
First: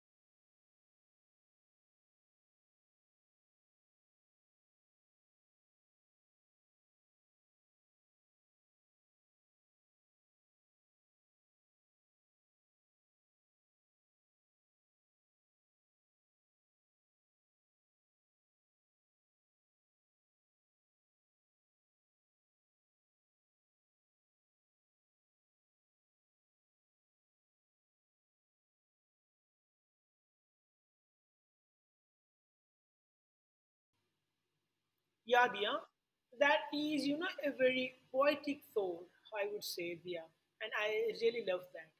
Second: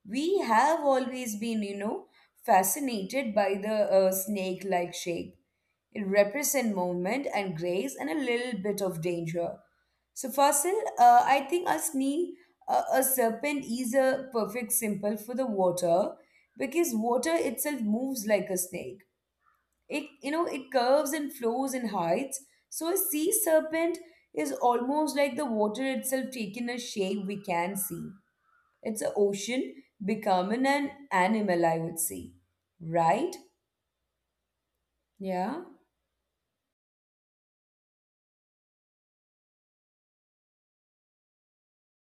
We have always been, fascinated by the snake-like shape. It represents movement and grace and a little bit of danger. So, Fasil, I think a serpent is a perfect symbol for the water because water itself moves like a snake. It, it curves and flows and hides. So, a sea serpent is almost like the water itself taking a shape we can see. It's an ocean becoming an animal, I would say. Right? Yeah, Yeah? Dia, that is a very poetic thought. I would say, Dia, and I really love that.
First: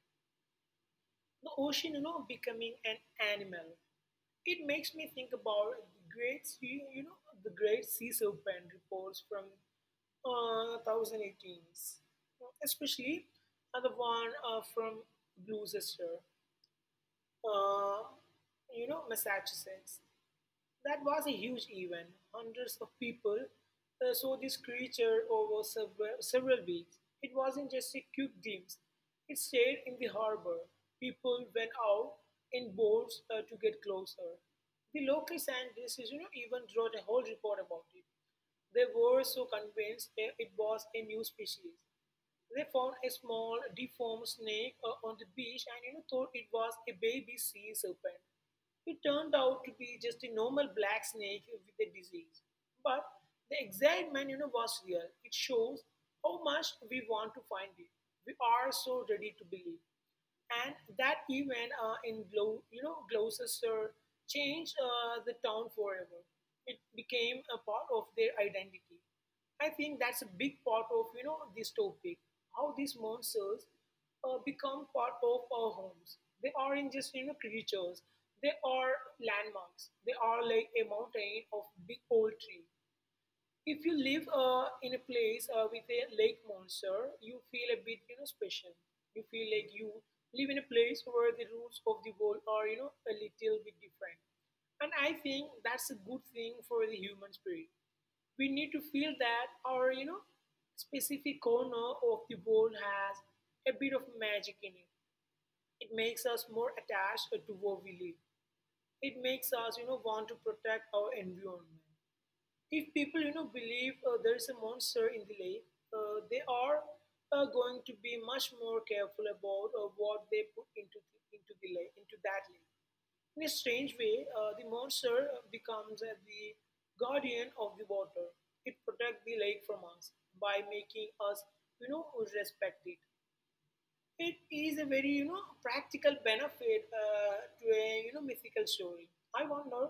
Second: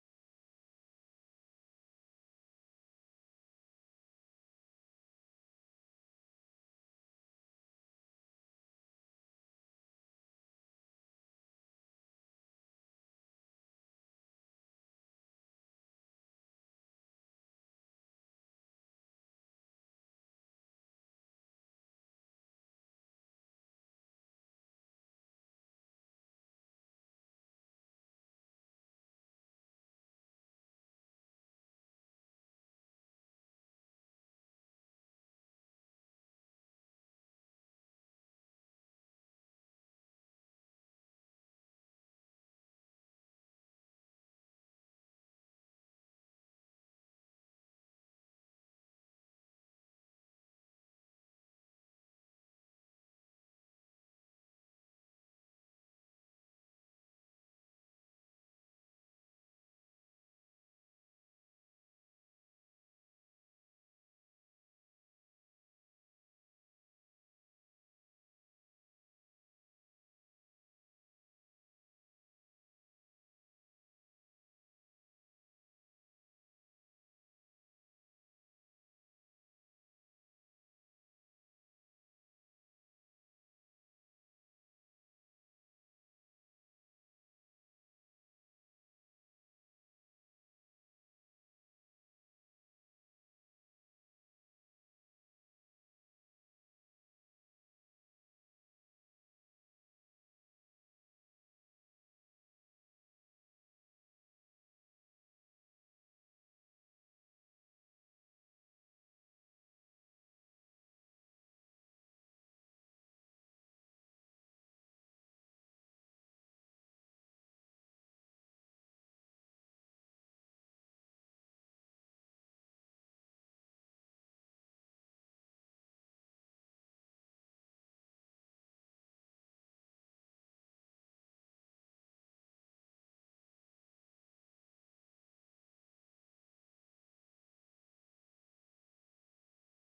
The ocean becoming an animal, it makes me think about the great sea serpent reports from 2018, especially the one from Gloucester, uh, Massachusetts. That was a huge event. Hundreds of people saw this creature over several weeks. It wasn't just a quick glimpse, it stayed in the harbor. People went out in boats to get closer. The local scientists, even wrote a whole report about it. They were so convinced that it was a new species. They found a small deformed snake on the beach and, thought it was a baby sea serpent. It turned out to be just a normal black snake with a disease. But the excitement, was real. It shows how much we want to find it. We are so ready to believe. And that event in Gloucester changed the town forever. It became a part of their identity. I think that's a big part of this topic. How these monsters become part of our homes. They aren't just creatures. They are landmarks. They are like a mountain of big old tree. If you live in a place with a lake monster, you feel a bit, special. You feel like you live in a place where the rules of the world are, a little bit different. And I think that's a good thing for the human spirit. We need to feel that our specific corner of the world has a bit of magic in it. It makes us more attached to what we live. It makes us, want to protect our environment if people believe there is a monster in the lake, they are going to be much more careful about what they put into the lake into that lake. In a strange way, the monster becomes the guardian of the water. It protects the lake from us by making us respect it. It is a very practical benefit, to a mythical story. I wonder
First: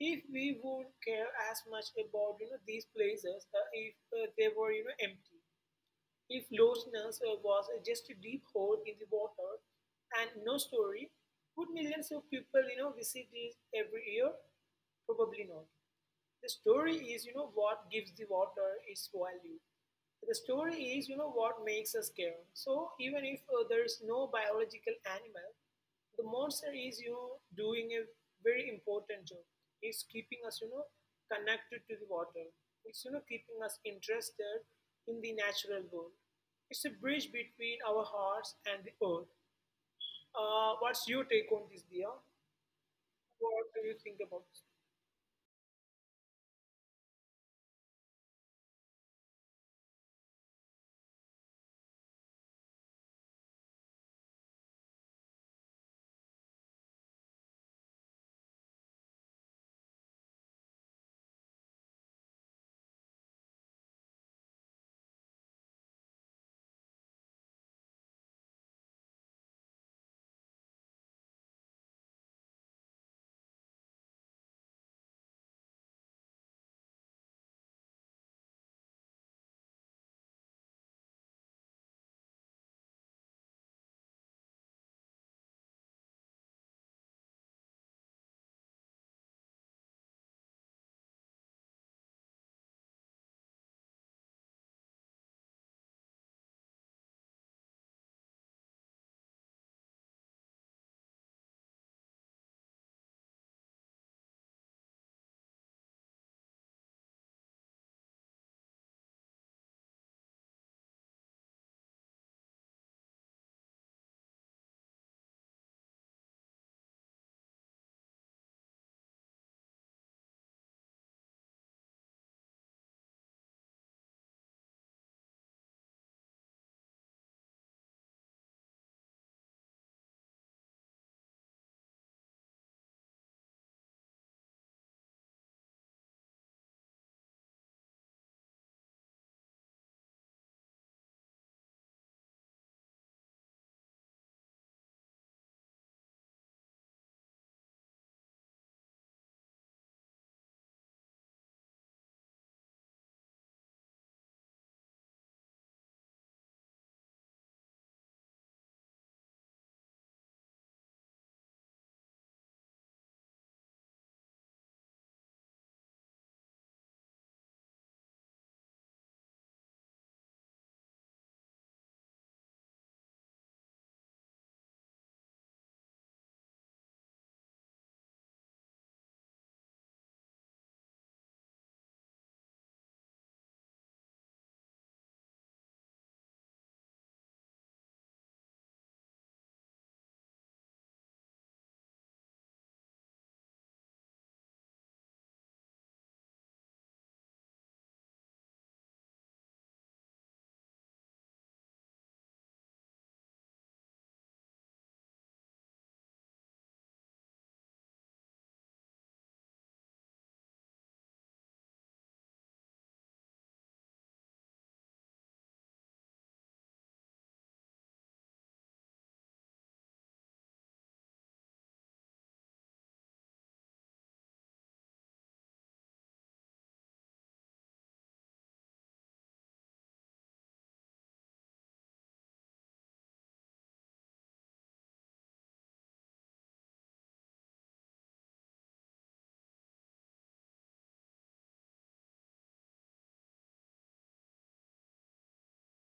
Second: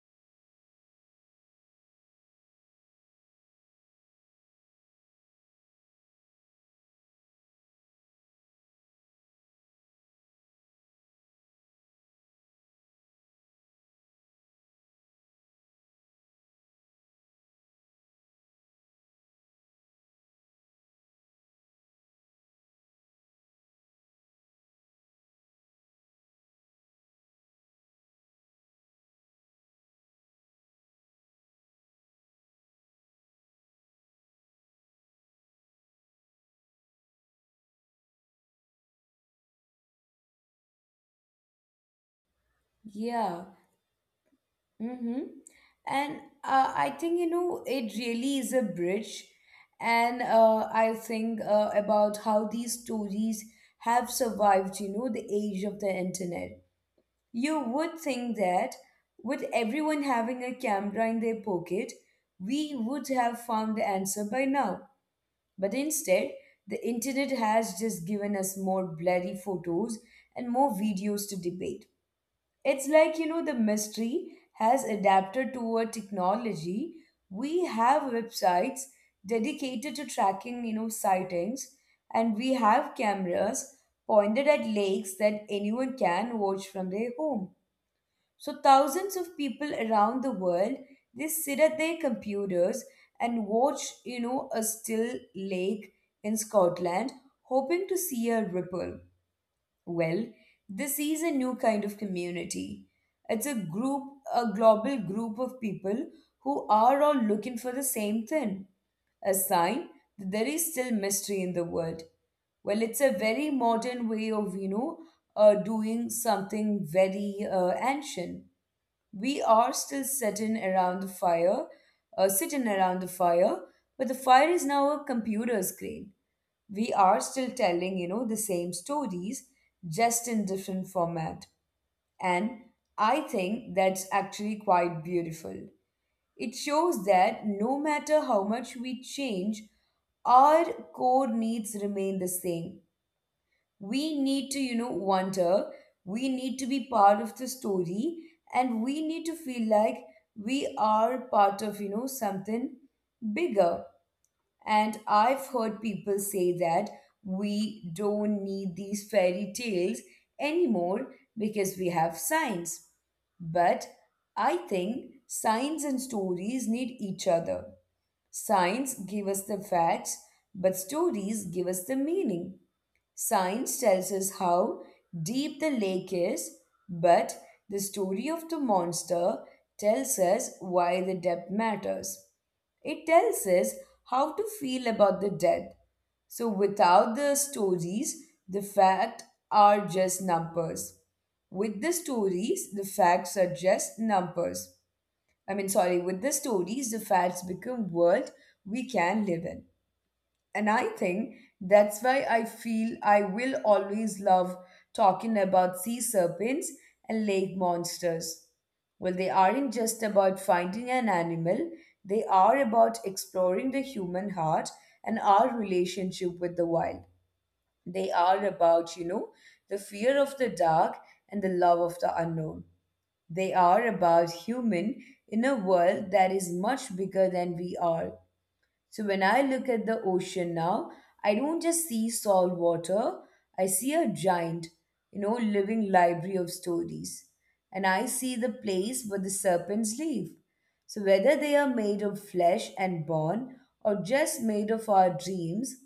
if we would care as much about these places, if they were, empty, if loneliness was just a deep hole in the water and no story. Would millions of people visit these every year? Probably not. The story is, what gives the water its value. The story is, what makes us care. So even if there is no biological animal, the monster is, doing a very important job. It's keeping us, connected to the water. It's, keeping us interested in the natural world. It's a bridge between our hearts and the earth. What's your take on this, Dia? Yeah. What do you think about this? Mm-hmm. And I think, it really is a bridge. And I think about how these stories have survived, the age of the internet. You would think that with everyone having a camera in their pocket, we would have found the answer by now. But instead, the internet has just given us more bloody photos and more videos to debate. It's like, the mystery has adapted to a technology. We have websites dedicated to tracking, sightings, and we have cameras pointed at lakes that anyone can watch from their home. So thousands of people around the world, they sit at their computers and watch, a still lake in Scotland, hoping to see a ripple. Well, this is a new kind of community. It's a group, a global group of people who are all looking for the same thing, a sign that there is still mystery in the world. Well, it's a very modern way of, doing something very ancient. We are still sitting around the fire, but the fire is now a computer screen. We are still telling the same stories, just in different format. And I think that's actually quite beautiful. It shows that no matter how much we change, our core needs remain the same. We need to wonder, we need to be part of the story, and we need to feel like we are part of something bigger. And I've heard people say that we don't need these fairy tales anymore because we have science. But I think science and stories need each other. Science give us the facts, but stories give us the meaning. Science tells us how deep the lake is, but the story of the monster tells us why the depth matters. It tells us how to feel about the death. So without the stories, the facts are just numbers. With the stories, the facts are just numbers. I mean, sorry, with the stories, the facts become world we can live in. And I think that's why I feel I will always love talking about sea serpents and lake monsters. Well, they aren't just about finding an animal, they are about exploring the human heart and our relationship with the wild. They are about, the fear of the dark and the love of the unknown. They are about human in a world that is much bigger than we are. So when I look at the ocean now, I don't just see salt water, I see a giant, living library of stories. And I see the place where the serpents live. So whether they are made of flesh and bone or just made of our dreams,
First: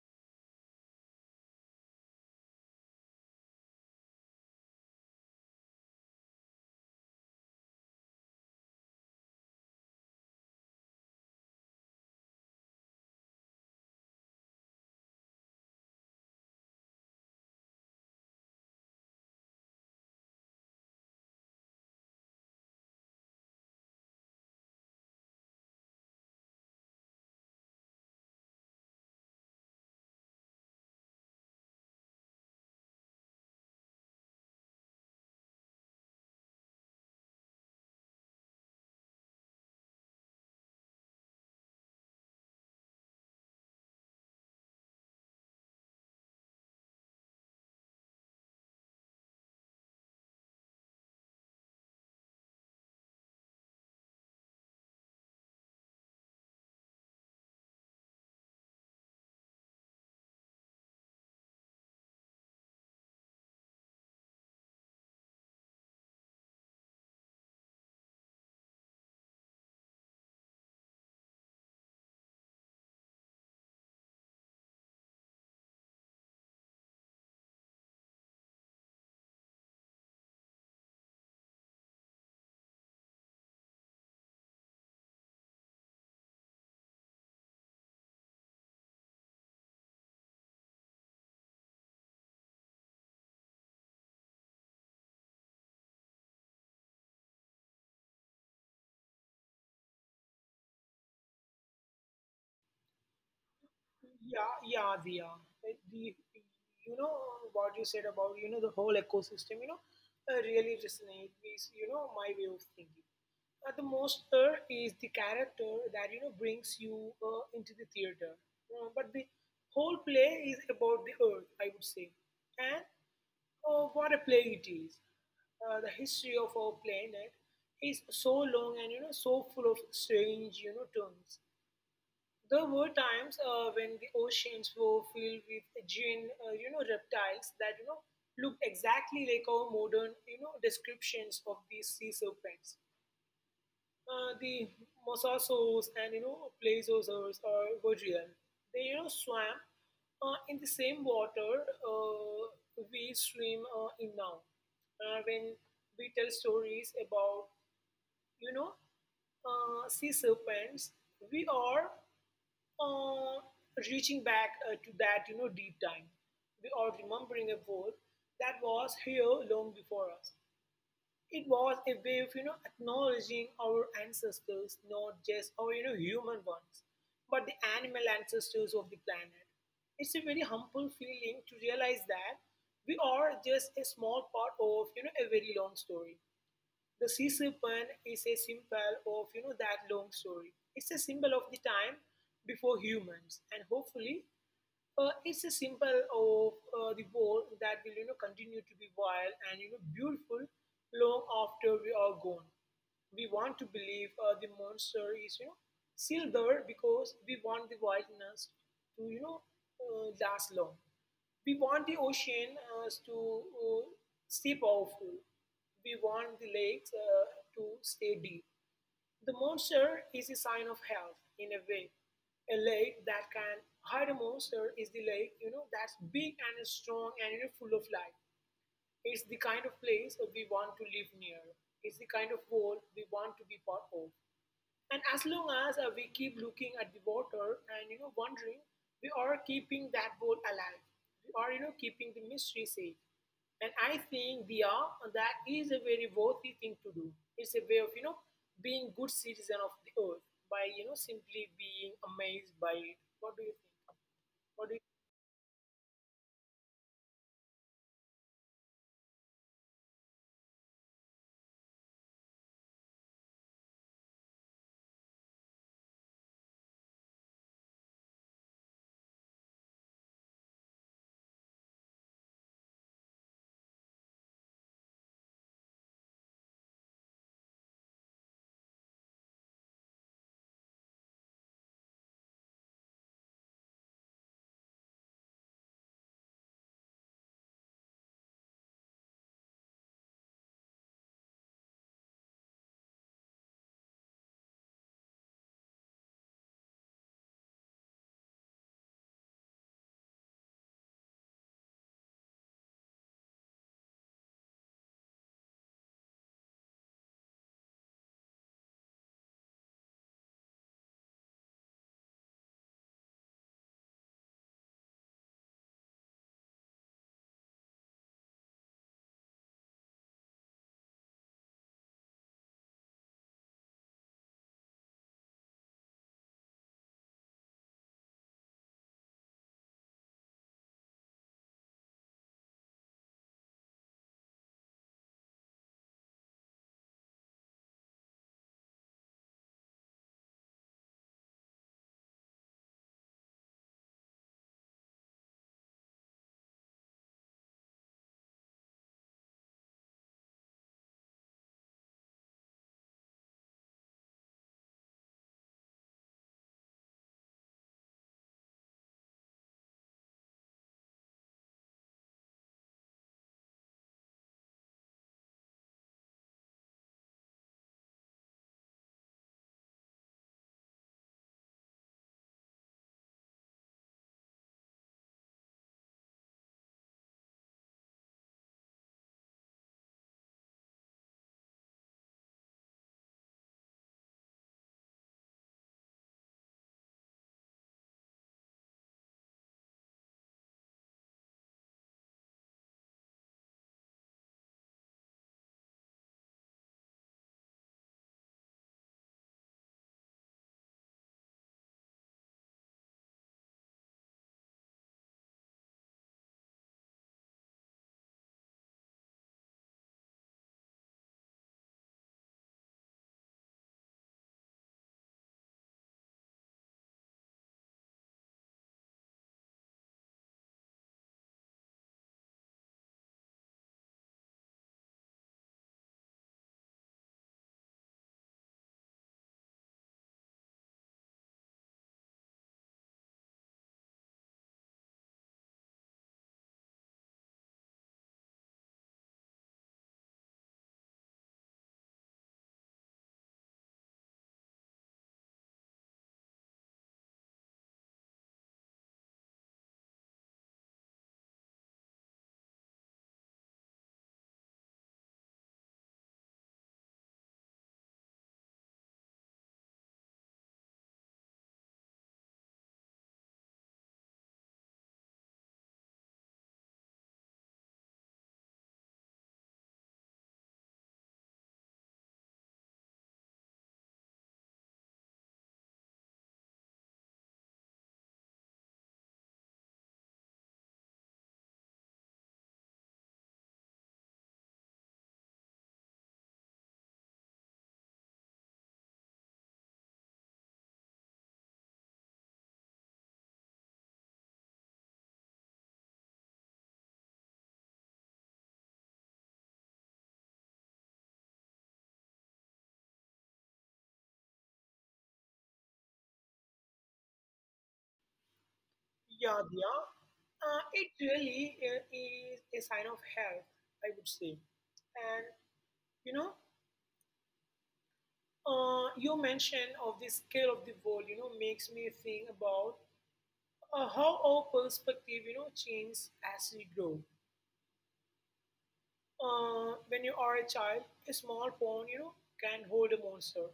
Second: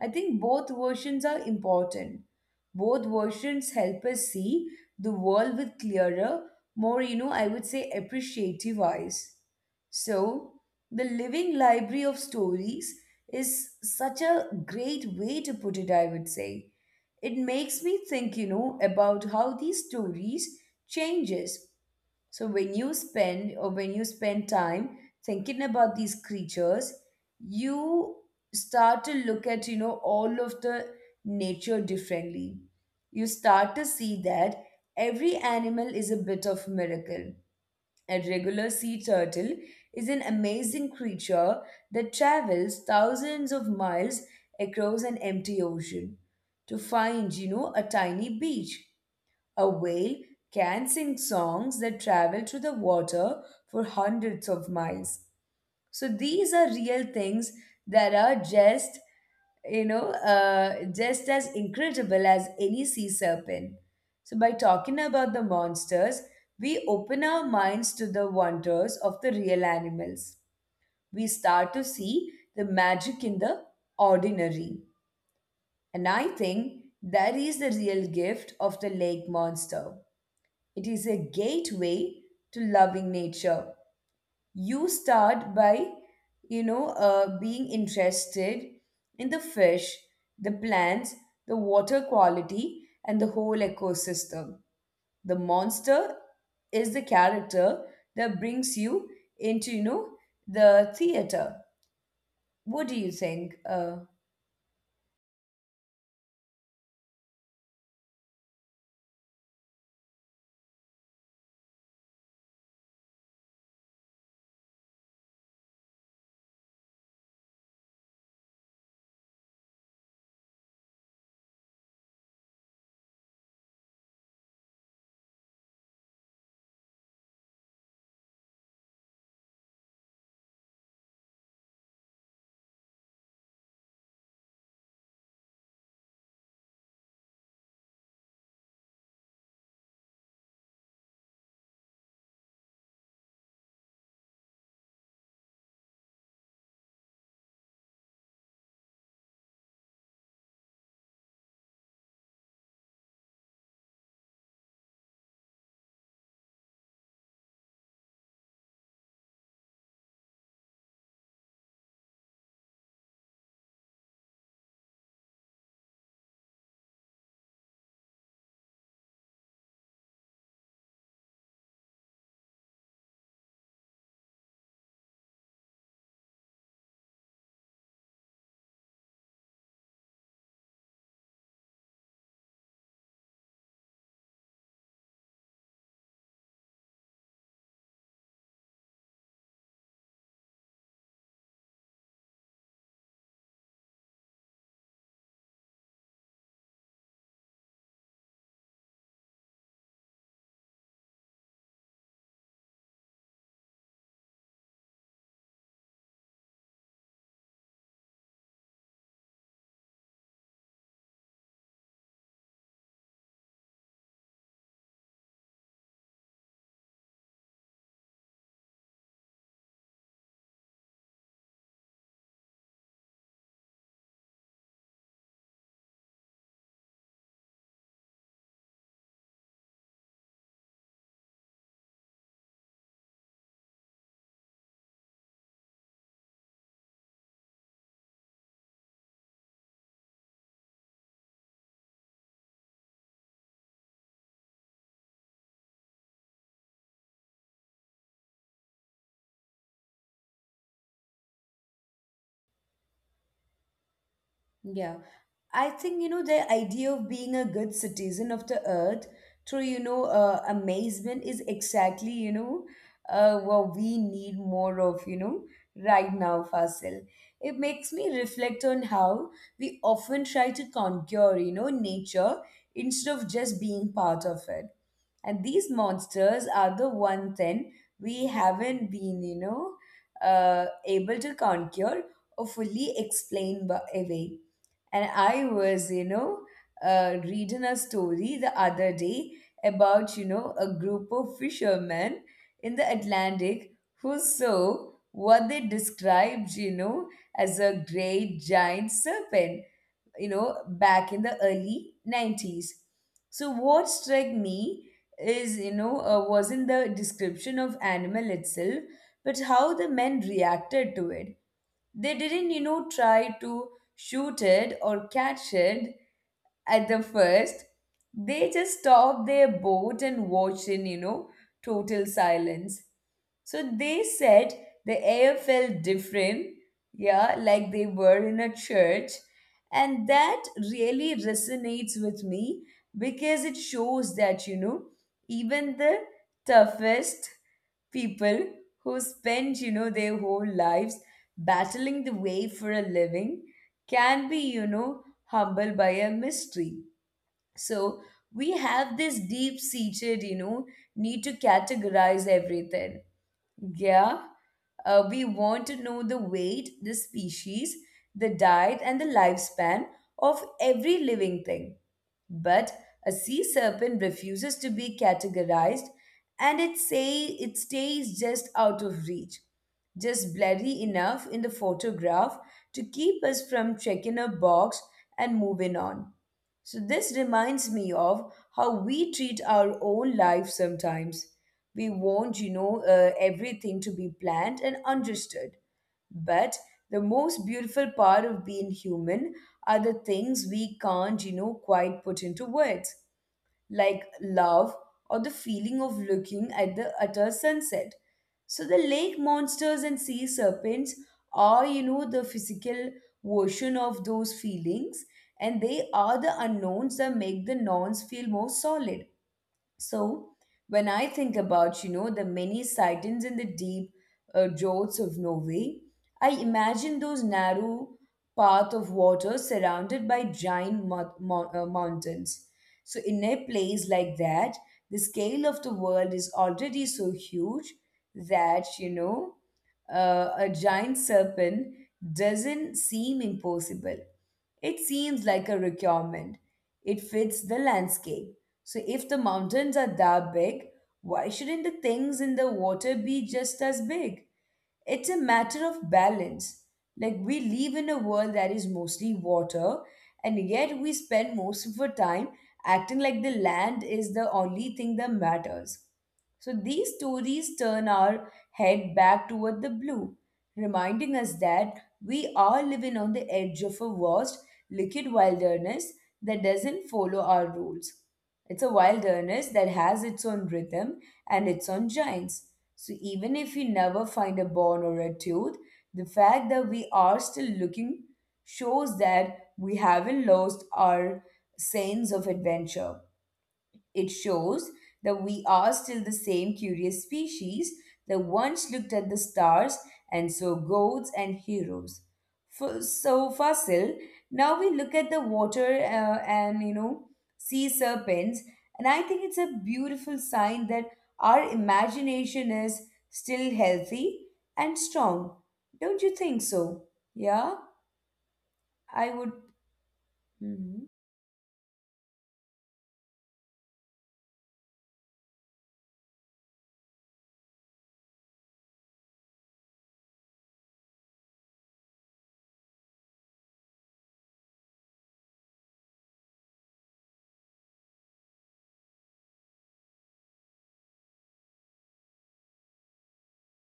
I think both versions are important. Both versions help us see the world with clearer, more, I would say appreciative eyes. So, the living library of stories is such a great way to put it, I would say. It makes me think, about how these stories changes. So when you spend time thinking about these creatures, you start to look at, all of the nature differently. You start to see that every animal is a bit of miracle. A regular sea turtle is an amazing creature that travels thousands of miles across an empty ocean to find, a tiny beach. A whale can sing songs that travel through the water for hundreds of miles. So these are real things that are just, just as incredible as any sea serpent. So by talking about the monsters, we open our minds to the wonders of the real animals. We start to see the magic in the ordinary. And I think that is the real gift of the lake monster. It is a gateway to loving nature. You start by being interested in the fish, the plants, the water quality, and the whole ecosystem. The monster is the character that brings you into the theater. What do you think Yeah, yeah, Dia. Uh, The, you know, what you said about the whole ecosystem, really resonate with my way of thinking. The monster is the character that brings you into the theater. But the whole play is about the earth, I would say, and what a play it is. The history of our planet is so long and so full of strange turns. There were times when the oceans were filled with giant, reptiles that look exactly like our modern, descriptions of these sea serpents. The mosasaurs and plesiosaurs are were real. They swam in the same water we swim in now. When we tell stories about you know sea serpents, we are uh, reaching back to that deep time. We are remembering a world that was here long before us. It was a way of acknowledging our ancestors, not just our human ones, but the animal ancestors of the planet. It's a very humble feeling to realize that we are just a small part of a very long story. The sea serpent is a symbol of that long story. It's a symbol of the time before humans, and hopefully, it's a symbol of the world that will continue to be wild and beautiful long after we are gone. We want to believe the monster is still there because we want the wilderness to last long. We want the ocean to stay powerful. We want the lakes to stay deep. The monster is a sign of health, in a way. A lake that can hide a monster is the lake, that's big and strong and, full of life. It's the kind of place that we want to live near. It's the kind of world we want to be part of. And as long as we keep looking at the water and wondering, we are keeping that boat alive. We are keeping the mystery safe. And I think they are. That is a very worthy thing to do. It's a way of being good citizen of the earth by simply being amazed by it. What do you think? What do Yeah, you, I think the idea of being a good citizen of the earth through amazement is exactly what we need more of, right now, Fasil. It makes me reflect on how we often try to conquer nature instead of just being part of it. And these monsters are the one thing we haven't been able to conquer or fully explain away. And I was, reading a story the other day about, a group of fishermen in the Atlantic who saw what they described, as a great giant serpent, back in the early 90s. So, what struck me is, wasn't the description of animal itself, but how the men reacted to it. They didn't, try to shoot it or catch it at the first. They just stopped their boat and watched in, total silence. So they said the air felt different, yeah, like they were in a church. And that really resonates with me because it shows that, even the toughest people who spend their whole lives battling the way for a living can be humbled by a mystery. So we have this deep seated need to categorize everything, yeah. We want to know the weight, the species, the diet, and the lifespan of every living thing. But a sea serpent refuses to be categorized, and it stays just out of reach, just blurry enough in the photograph to keep us from checking a box and moving on. So, this reminds me of how we treat our own life sometimes. We want, everything to be planned and understood. But the most beautiful part of being human are the things we can't, quite put into words, like love or the feeling of looking at the utter sunset. So the lake monsters and sea serpents are, the physical version of those feelings, and they are the unknowns that make the nouns feel more solid. So when I think about, the many sightings in the deep draughts of Norway, I imagine those narrow path of water surrounded by giant mountains. So in a place like that, the scale of the world is already so huge that, a giant serpent doesn't seem impossible. It seems like a requirement. It fits the landscape. So, if the mountains are that big, why shouldn't the things in the water be just as big? It's a matter of balance. Like, we live in a world that is mostly water, and yet we spend most of our time acting like the land is the only thing that matters. So these stories turn our head back toward the blue, reminding us that we are living on the edge of a vast liquid wilderness that doesn't follow our rules. It's a wilderness that has its own rhythm and its own giants. So even if we never find a bone or a tooth, the fact that we are still looking shows that we haven't lost our sense of adventure. It shows that we are still the same curious species that once looked at the stars and saw gods and heroes. So fossil, now we look at the water and sea serpents, and I think it's a beautiful sign that our imagination is still healthy and strong. Don't you think so? Yeah, I would. yeah, Dia? Uh, Mhm. it really is a sign of health, I would say. And you know your mention of the scale of the world, makes me think about how our perspective, changes as we grow. When you are a child, a small pond, can hold a monster.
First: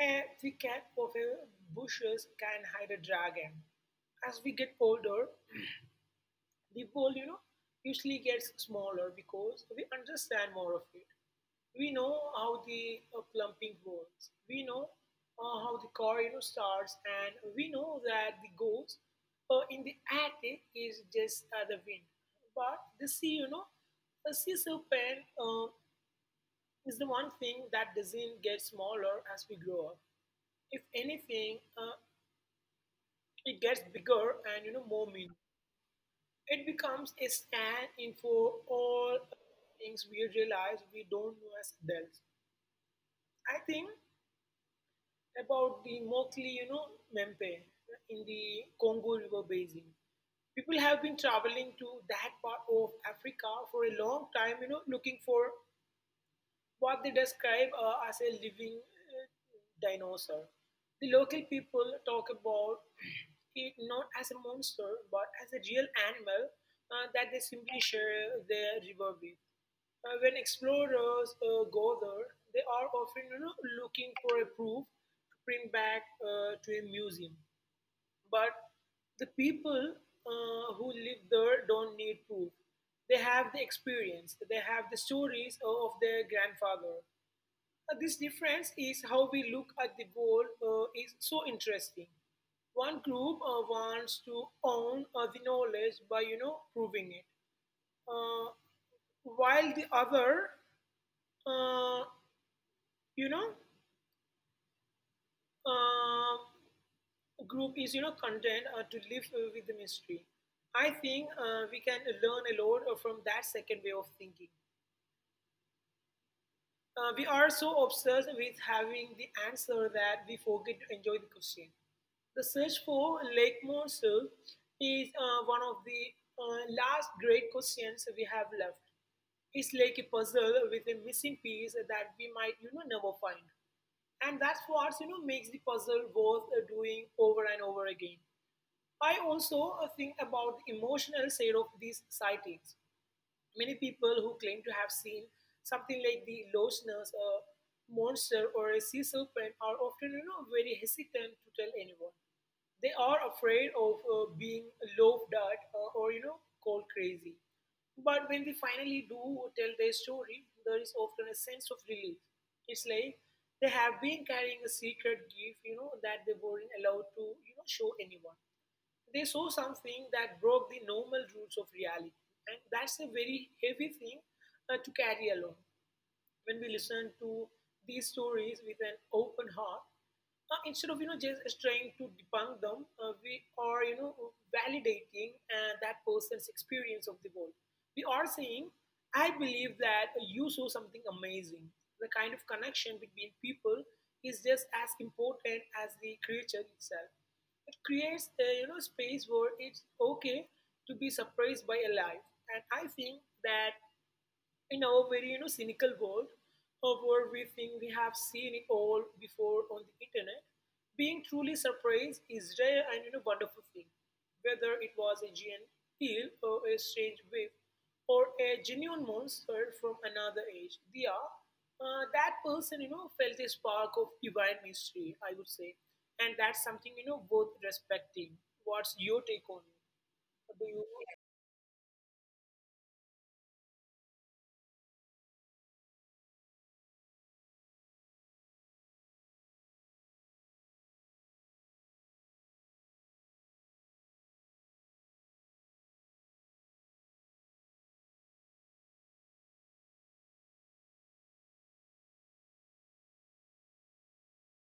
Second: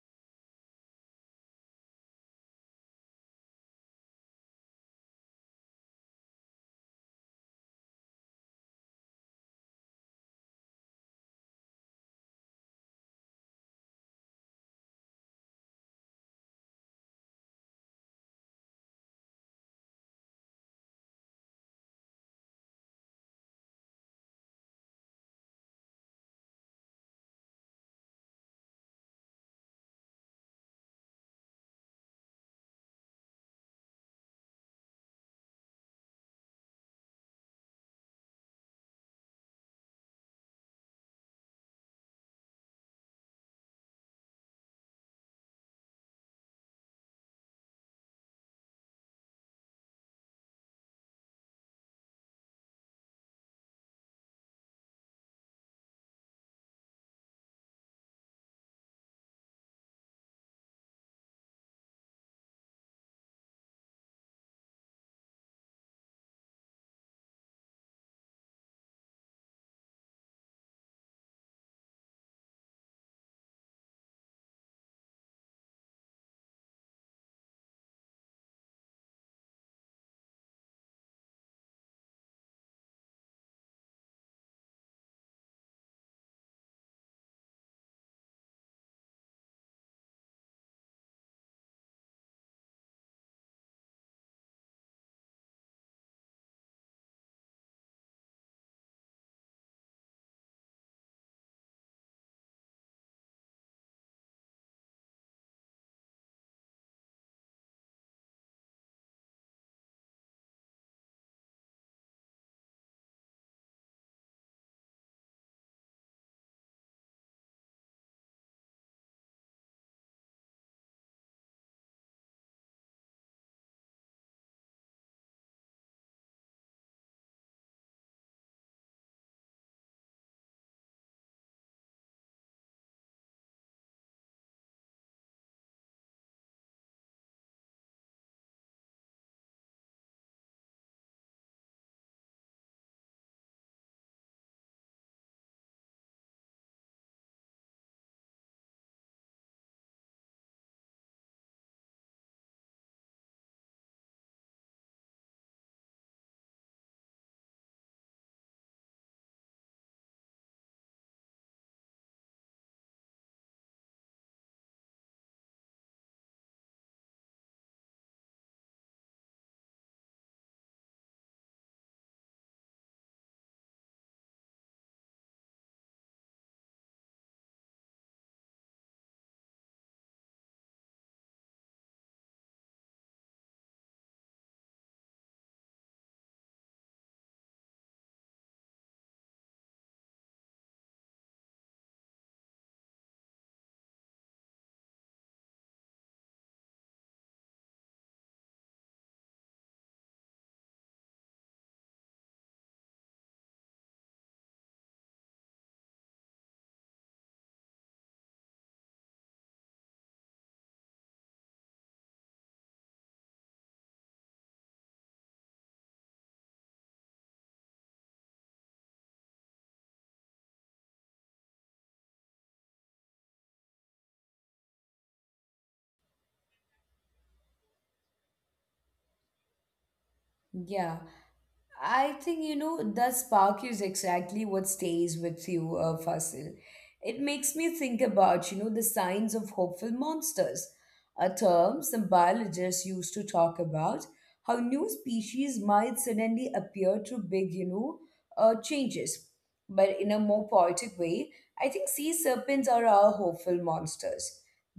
A thick cat of a bushes can hide a dragon. As we get older, the world, usually gets smaller because we understand more of it. We know how the plumping works. We know how the car starts, and we know that the ghost in the attic is just the wind. But the sea, the sea serpent is the one thing that doesn't get smaller as we grow up. If anything, it gets bigger and more meaning. It becomes a stand-in for all things we realize we don't know as adults. I think about the Mokli, Mempe in the Congo River basin. People have been traveling to that part of Africa for a long time, looking for what they describe as a living, dinosaur. The local people talk about it not as a monster but as a real animal that they simply share their river with. When explorers go there, they are often, looking for a proof to bring back to a museum. But the people who live there don't need proof. They have the experience, they have the stories of their grandfather. This difference is how we look at the world is so interesting. One group wants to own the knowledge by, proving it, uh, while the other, uh, you know, uh, group is, content to live with the mystery. I think we can learn a lot from that second way of thinking. We are so obsessed with having the answer that we forget to enjoy the question. The search for Lake Mosul is one of the last great questions we have left. It's like a puzzle with a missing piece that we might, never find. And that's what, makes the puzzle worth doing over and over again. I also think about the emotional side of these sightings. Many people who claim to have seen something like the lost nurse, a monster, or a sea serpent are often, very hesitant to tell anyone. They are afraid of being laughed at or called crazy. But when they finally do tell their story, there is often a sense of relief. It's like they have been carrying a secret gift, that they weren't allowed to, show anyone. They saw something that broke the normal rules of reality, and that's a very heavy thing to carry along. When we listen to these stories with an open heart, instead of just trying to debunk them, we are validating that person's experience of the world. We are saying, "I believe that you saw something amazing." The kind of connection between people is just as important as the creature itself. It creates a space where it's okay to be surprised by a life, and I think that in our very cynical world of where we think we have seen it all before on the internet, being truly surprised is rare and wonderful thing, whether it was a giant eel or a strange wave or a genuine monster from another age. They are, that person felt a spark of divine mystery, I would say, and that's something worth respecting. What's your take on it? Do you Yeah. I think that spark is exactly what stays with you, Fasil. It makes me think about the signs of hopeful monsters, a term some biologists used to talk about how new species might suddenly appear through big changes. But in a more poetic way, I think sea serpents are our hopeful monsters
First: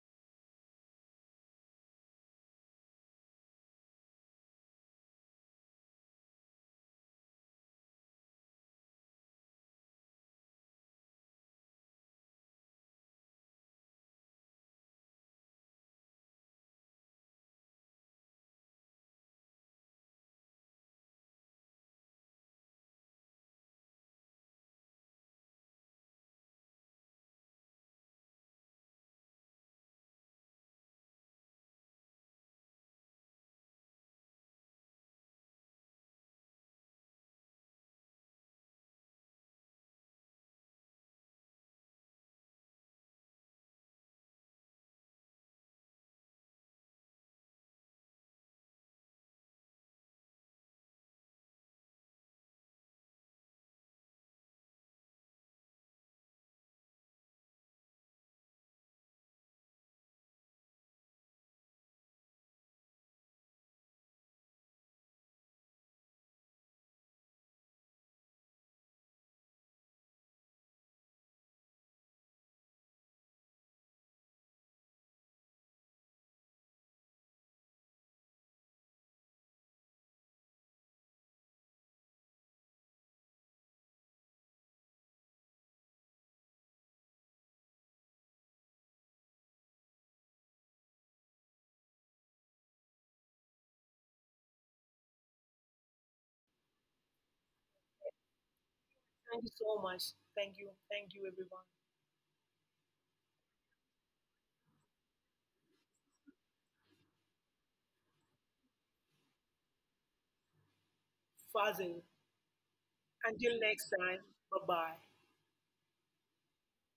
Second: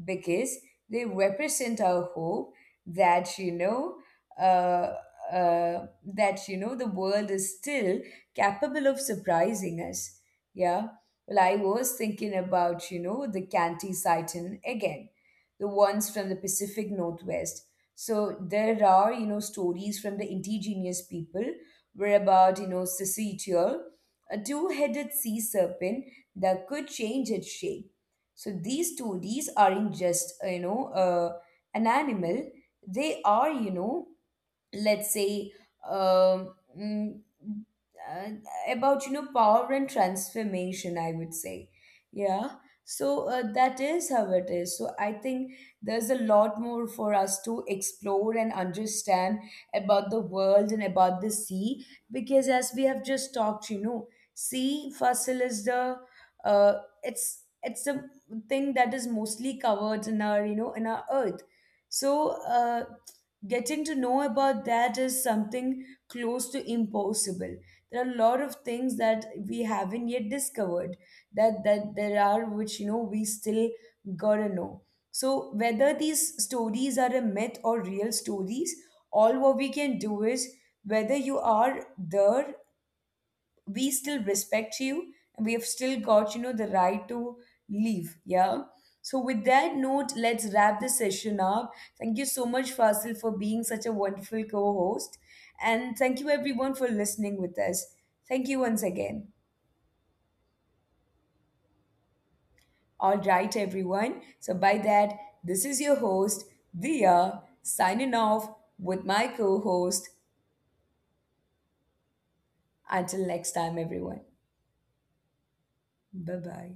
because they represent our hope that Uh, uh, that the world is still capable of surprising us. Yeah. Well, I was thinking about the Canty Titan again, the ones from the Pacific Northwest. So there are stories from the indigenous people were about Sisitiol, a two-headed sea serpent that could change its shape. So these stories aren't just an animal; they are let's say um, mm, uh, about power and transformation, I would say. Yeah. So that is how it is. So I think there's a lot more for us to explore and understand about the world and about the sea, because as we have just talked, sea fossil is the uh, it's a thing that is mostly covered in our in our earth. So getting to know about that is something close to impossible. There are a lot of things that we haven't yet discovered, that there are, which we still gotta know. So whether these stories are a myth or real stories, all what we can do is, whether you are there, we still respect you, and we have still got the right to leave. Yeah. So with that note, let's wrap this session up. Thank you so much, Fasil, for being such a wonderful co-host, and thank you everyone for listening with us. Thank you once again. Thank you so much, thank you, thank you, everyone. All right, everyone, so by that, this is your host, Dia, signing off with my co-host. Fazil. Until Until next next time, time, everyone. bye bye. Bye bye.